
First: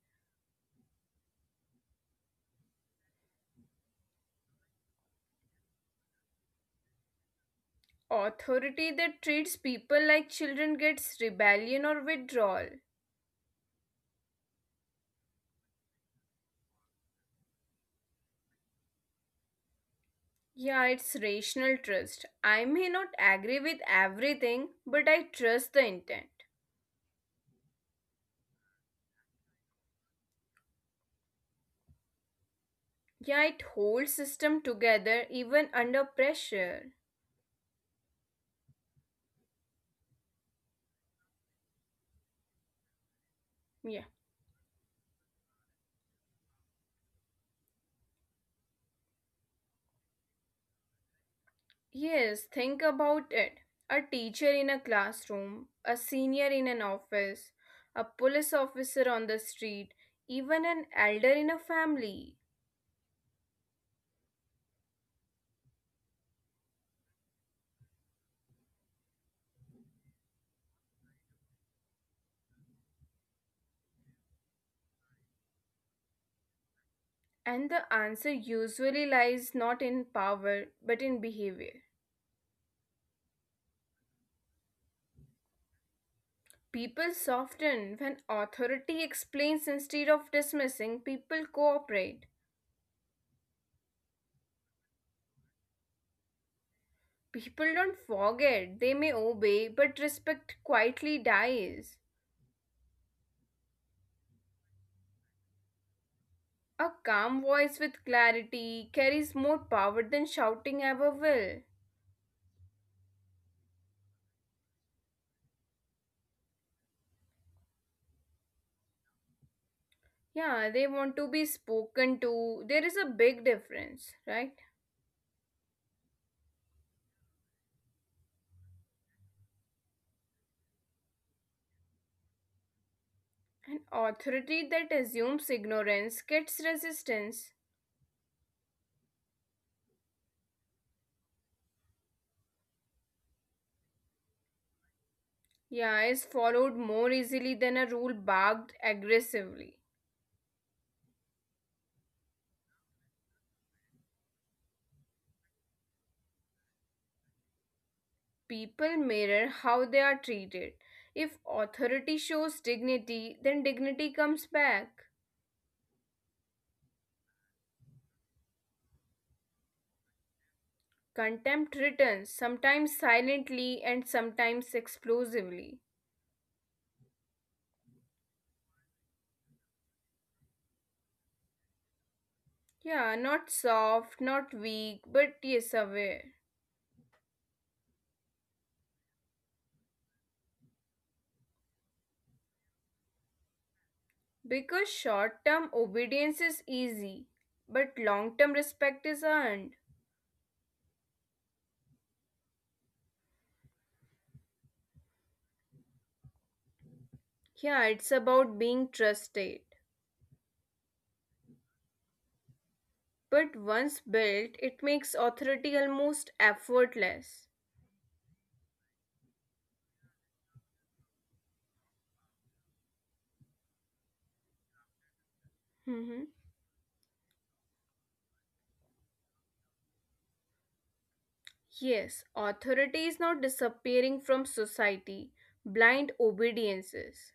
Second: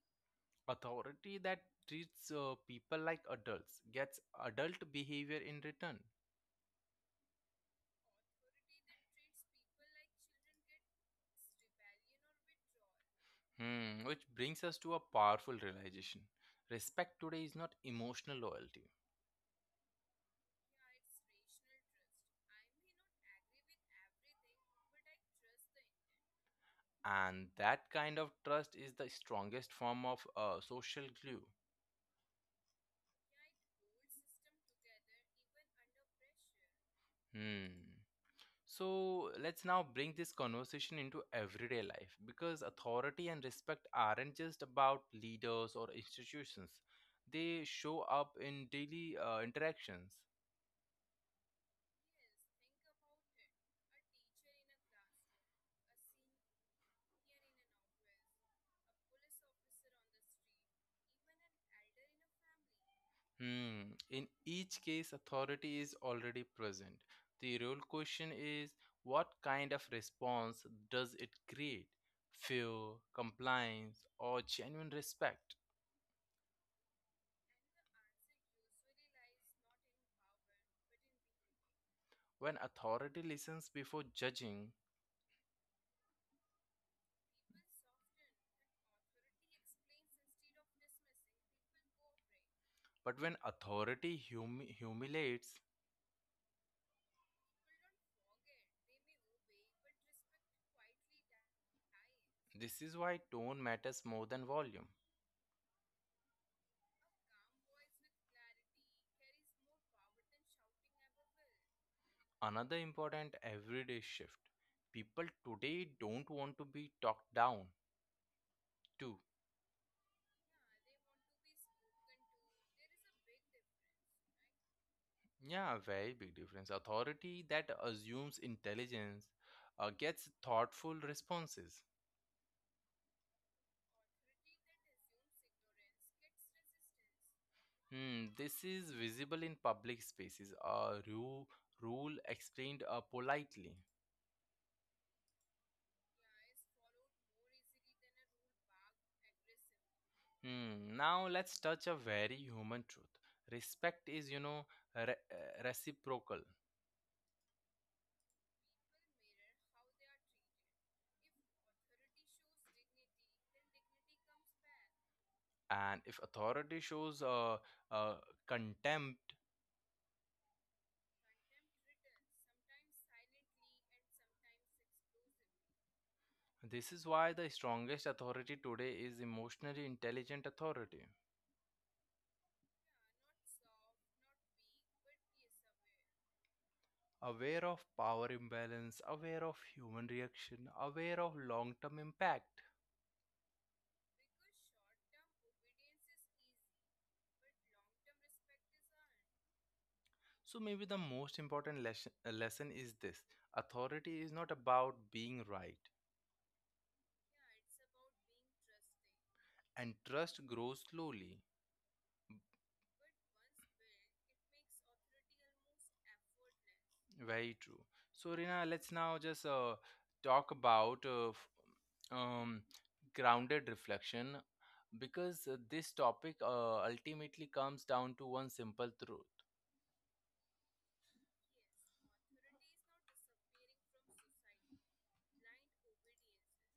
Speaker 1: Authority that treats people like adults gets adult behavior in return.
Speaker 2: Authority that treats people like children gets rebellion or withdrawal.
Speaker 1: Hmm, which brings us to a powerful realization. Respect today is not emotional loyalty.
Speaker 2: Yeah, it's rational trust. I may not agree with everything, but I trust the intent.
Speaker 1: And that kind of trust is the strongest form of social glue.
Speaker 2: Yeah, it holds system together even under pressure.
Speaker 1: Hmm. So let's now bring this conversation into everyday life because authority and
Speaker 2: Yeah.
Speaker 1: respect aren't just about leaders or institutions. They show up in daily interactions.
Speaker 2: Yes, think about it. A teacher in a classroom, a senior in an office, a police officer on the street, even an elder in a family.
Speaker 1: Hmm. In each case, authority is already present. The real question is what kind of response does it create? Fear, compliance, or genuine respect?
Speaker 2: And the answer usually lies not in power but in behavior.
Speaker 1: When authority listens before judging,
Speaker 2: People soften when authority explains instead of dismissing, people cooperate.
Speaker 1: but when authority humiliates,
Speaker 2: People don't forget, they may obey, but respect quietly dies.
Speaker 1: this is why tone matters more than volume.
Speaker 2: A calm voice with clarity carries more power than shouting ever will.
Speaker 1: Another important everyday shift. People today don't want to be talked down to.
Speaker 2: Yeah, they want to be spoken to. There is a big difference, right?
Speaker 1: Yeah, very big difference. Authority that assumes intelligence gets thoughtful responses.
Speaker 2: Authority that assumes ignorance gets resistance.
Speaker 1: Hmm, this is visible in public spaces. A rule explained politely.
Speaker 2: Yeah, is followed more easily than a rule barked aggressively.
Speaker 1: Hmm, now let's touch a very human truth. Respect is, you know, reciprocal.
Speaker 2: People mirror how they are treated. If authority shows dignity, then dignity comes back.
Speaker 1: And if authority shows uh, contempt,
Speaker 2: Contempt returns, sometimes silently and sometimes explosively.
Speaker 1: this is why the strongest authority today is emotionally intelligent authority.
Speaker 2: Yeah, not soft, not weak, but yes, aware.
Speaker 1: Aware of power imbalance, aware of human reaction, aware of long term impact.
Speaker 2: Because short term obedience is easy, but long term respect is earned.
Speaker 1: So, maybe the most important lesson is this: authority is not about being right,
Speaker 2: Yeah, it's about being trusted.
Speaker 1: and trust grows slowly.
Speaker 2: But once built, it makes authority almost effortless.
Speaker 1: Very true. So, Rina, let's now just talk about um, grounded reflection because
Speaker 2: Hmm.
Speaker 1: this topic ultimately comes down to one simple truth.
Speaker 2: Yes, authority is not disappearing from society. Blind obediences.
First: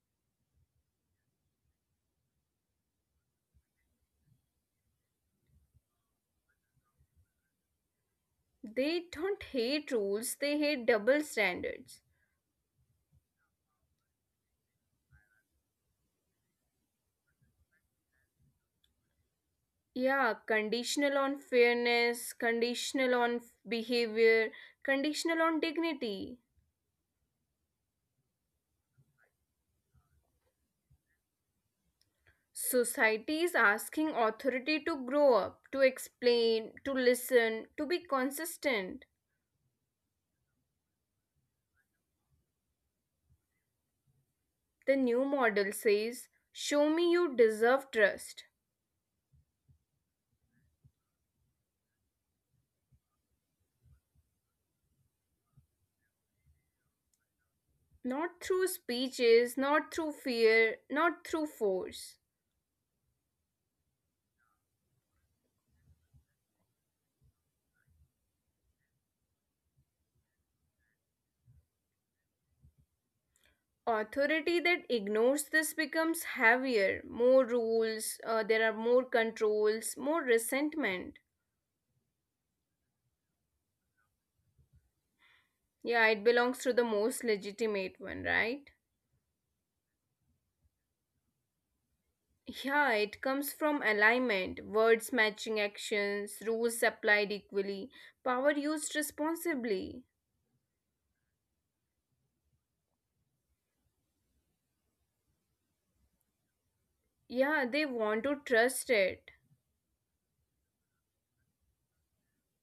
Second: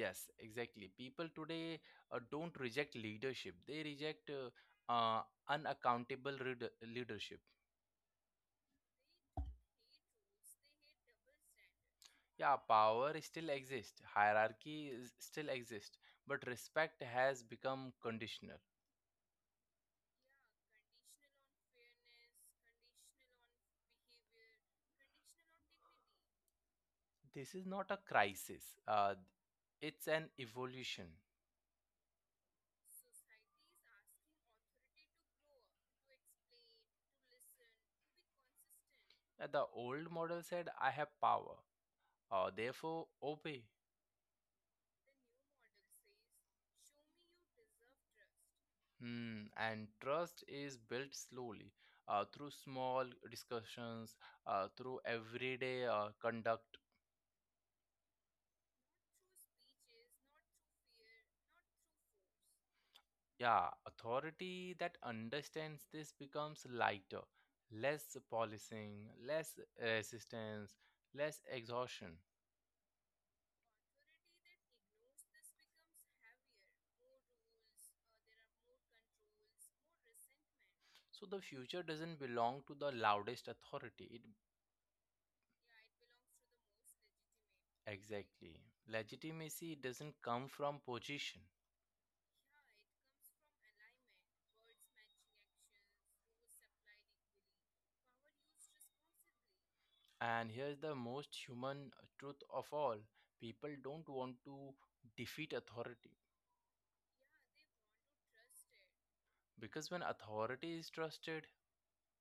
Speaker 1: Yes, exactly. People today don't reject leadership. They reject leadership.
Speaker 2: They don't hate rules, they hate double standards.
Speaker 1: Yeah, power still exists, hierarchy is, still exists, but respect has become conditional.
Speaker 2: Yeah, conditional on fairness, conditional on behavior, conditional on dignity.
Speaker 1: This is not a crisis, it's an evolution.
Speaker 2: Society is asking authority to grow up, to explain, to listen, to be consistent.
Speaker 1: The old model said, I have power, therefore obey.
Speaker 2: The new model says, "Show me you deserve trust."
Speaker 1: Hmm, and trust is built slowly through small discussions, through everyday conduct.
Speaker 2: Not through speeches, not through fear, not through force.
Speaker 1: Yeah, authority that understands this becomes lighter, less policing, less resistance, less exhaustion.
Speaker 2: Authority that ignores this becomes heavier. More rules, there are more controls, more resentment.
Speaker 1: So the future doesn't belong to the loudest authority. It
Speaker 2: Yeah, it belongs to the most legitimate one, right?
Speaker 1: exactly. Legitimacy doesn't come from position.
Speaker 2: Yeah, it comes from alignment, words matching actions, rules applied equally, power used responsibly.
Speaker 1: And here's the most human truth of all: people don't want to defeat authority
Speaker 2: Yeah, they want to trust it.
Speaker 1: because when authority is trusted,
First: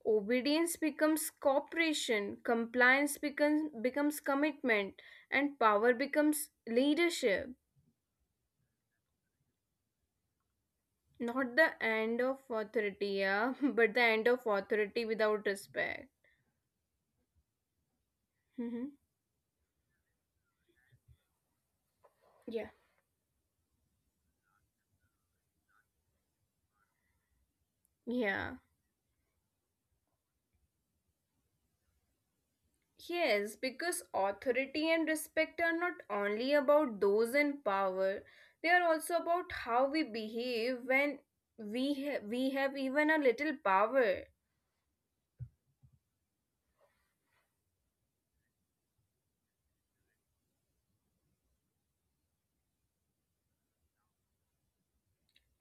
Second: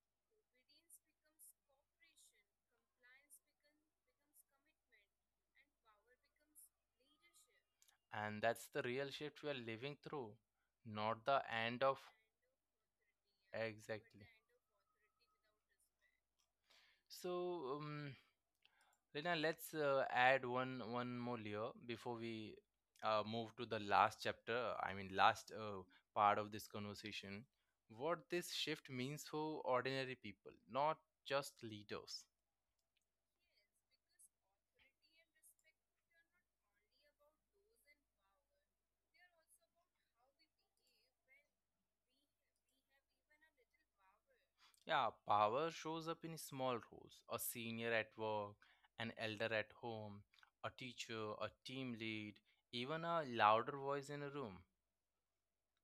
Speaker 2: Obedience becomes cooperation, compliance becomes commitment, and power becomes leadership.
Speaker 1: and that's the real shift we are living through, not the
Speaker 2: Not the
Speaker 1: end of
Speaker 2: end of authority, yeah, but the
Speaker 1: exactly.
Speaker 2: end of authority without respect.
Speaker 1: So,
Speaker 2: Hmm.
Speaker 1: Lena, let's add one more layer before we
Speaker 2: Yeah.
Speaker 1: move to the last chapter. I mean, last part of this conversation. What this
Speaker 2: Yeah.
Speaker 1: shift means for ordinary people, not just leaders.
Speaker 2: Yes, because authority and respect are not only about those in power, they are also about how we behave when we have even a little power.
Speaker 1: Yeah, power shows up in small roles: a senior at work, an elder at home, a teacher, a team lead, even a louder voice in a room.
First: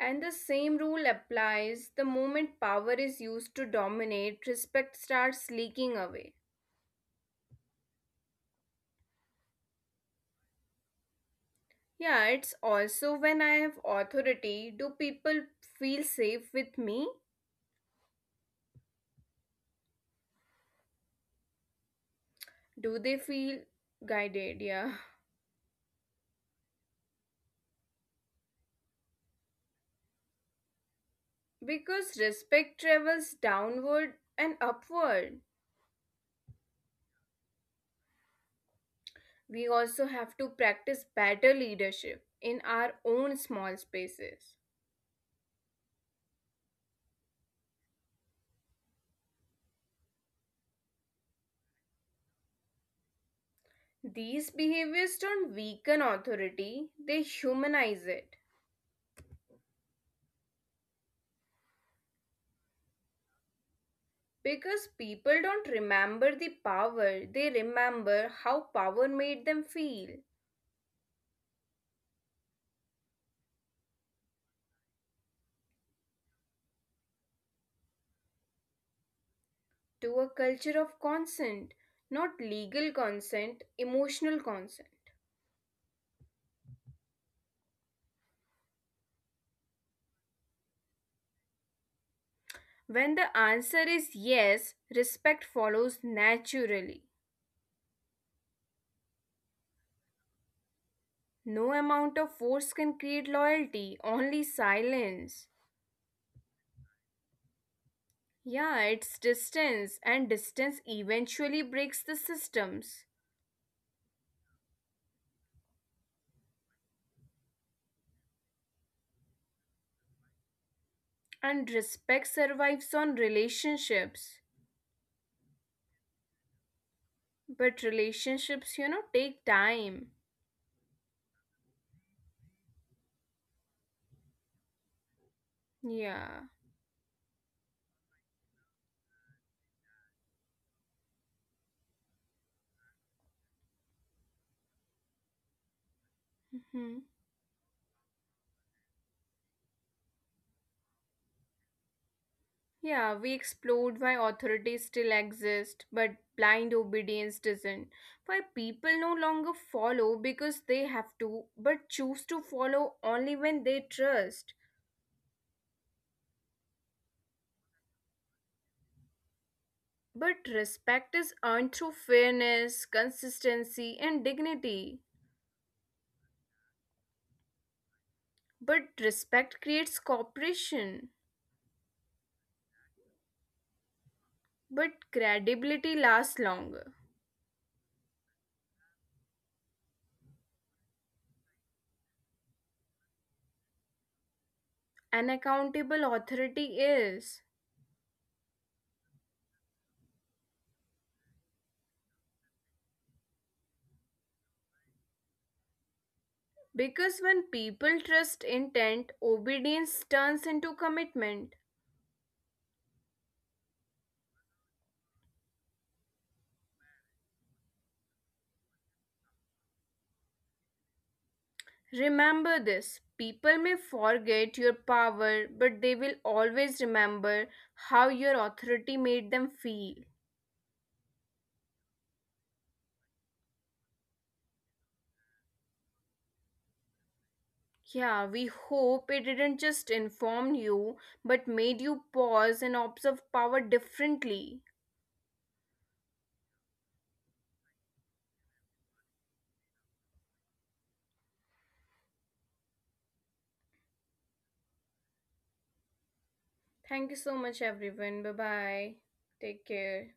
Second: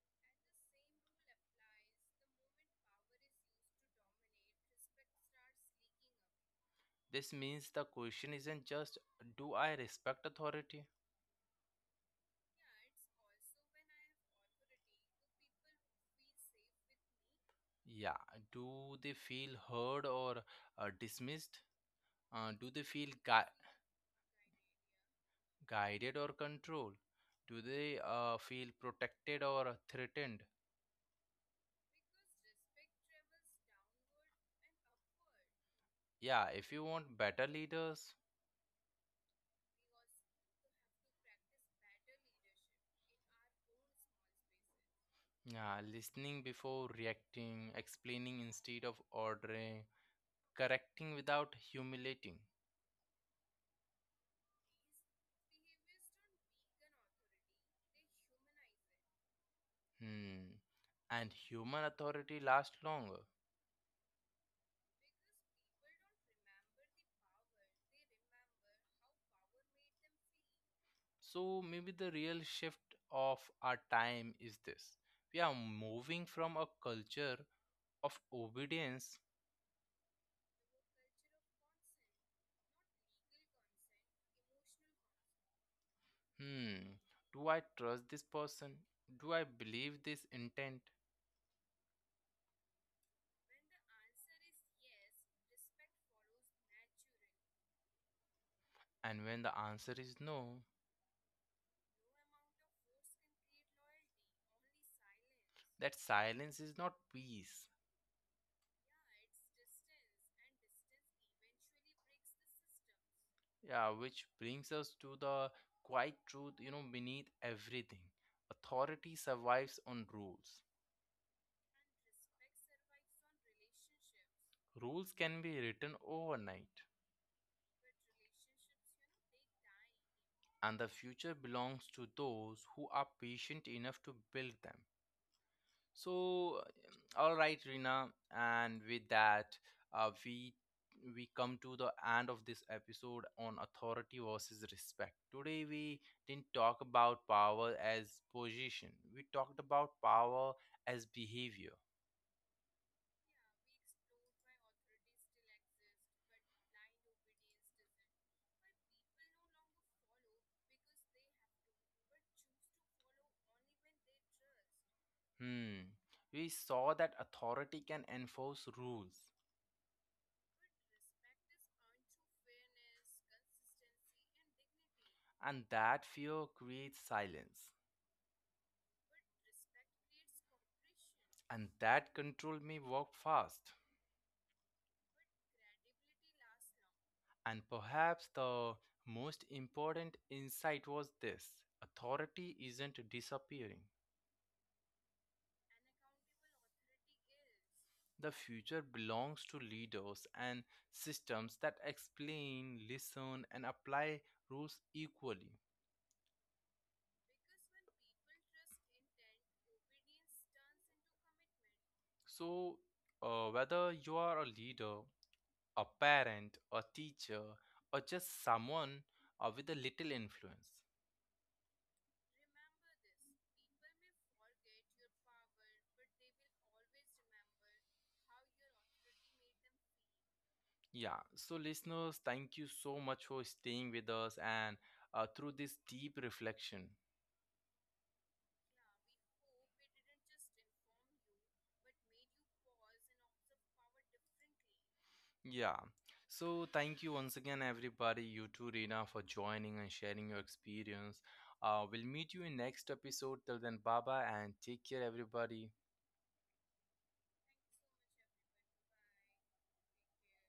Speaker 2: And the same rule applies the moment power is used to dominate, respect starts leaking away.
Speaker 1: This means the question isn't just, "Do I respect authority?"
Speaker 2: Yeah, it's also when I have authority, do people feel safe with me?
Speaker 1: Yeah. Do they feel heard or dismissed? Do they
Speaker 2: Do they feel guided? Yeah.
Speaker 1: guided or controlled? Do they feel protected or threatened?
Speaker 2: Because respect travels downward and upward.
Speaker 1: Yeah. If you want better leaders,
Speaker 2: We also have to practice better leadership in our own small spaces.
Speaker 1: yeah, listening before reacting, explaining instead of ordering, correcting without humiliating.
Speaker 2: These behaviors don't weaken authority, they humanize it.
Speaker 1: Hmm. And human authority lasts longer.
Speaker 2: Because people don't remember the power, they remember how power made them feel.
Speaker 1: So maybe the real shift of our time is this. We are moving from a culture of obedience.
Speaker 2: To a culture of consent, not legal consent, emotional consent.
Speaker 1: Hmm, do I trust this person? Do I believe this intent?
Speaker 2: When the answer is yes, respect follows naturally.
Speaker 1: And when the answer is no,
Speaker 2: No amount of force can create loyalty, only silence.
Speaker 1: that silence is not peace.
Speaker 2: Yeah, it's distance, and distance eventually breaks the systems.
Speaker 1: Yeah, which brings us to the quiet truth, you know, beneath everything. Authority survives on rules.
Speaker 2: And respect survives on relationships.
Speaker 1: Rules can be written overnight,
Speaker 2: But relationships take time.
Speaker 1: and the future belongs to those who are patient enough to build them.
Speaker 2: Yeah.
Speaker 1: So, all right, Rina, and with that, uh, we we come to the end of this episode on authority versus respect. Today, we didn't talk
Speaker 2: Hmm.
Speaker 1: about power as position. We talked about power as behavior.
Speaker 2: Yeah, we explored why authority still exists, but blind obedience doesn't. Why people no longer follow because they have to, but choose to follow only when they trust.
Speaker 1: Hmm. We saw that authority can enforce rules,
Speaker 2: But respect is earned through fairness, consistency, and dignity.
Speaker 1: and that fear creates silence,
Speaker 2: But respect creates cooperation.
Speaker 1: and that control may work fast.
Speaker 2: But credibility lasts longer.
Speaker 1: And perhaps the most important insight was this: authority isn't disappearing.
Speaker 2: An accountable authority is.
Speaker 1: The future belongs to leaders and systems that explain, listen, and apply rules equally.
Speaker 2: Because when people trust intent, obedience turns into commitment.
Speaker 1: So, whether you are a leader, a parent, a teacher, or just someone with a little influence.
Speaker 2: Remember this: people may forget your power, but they will always remember how your authority made them feel.
Speaker 1: Yeah, so listeners, thank you so much for staying with us and through this deep reflection.
Speaker 2: Yeah, we hope it didn't just inform you, but made you pause and observe power differently.
Speaker 1: Yeah. So thank you once again, everybody, you too, Rina, for joining and sharing your experience. We'll meet you in next episode. Till then, bye bye and take care, everybody.
Speaker 2: Thank you so much, everyone. Bye bye. Take care.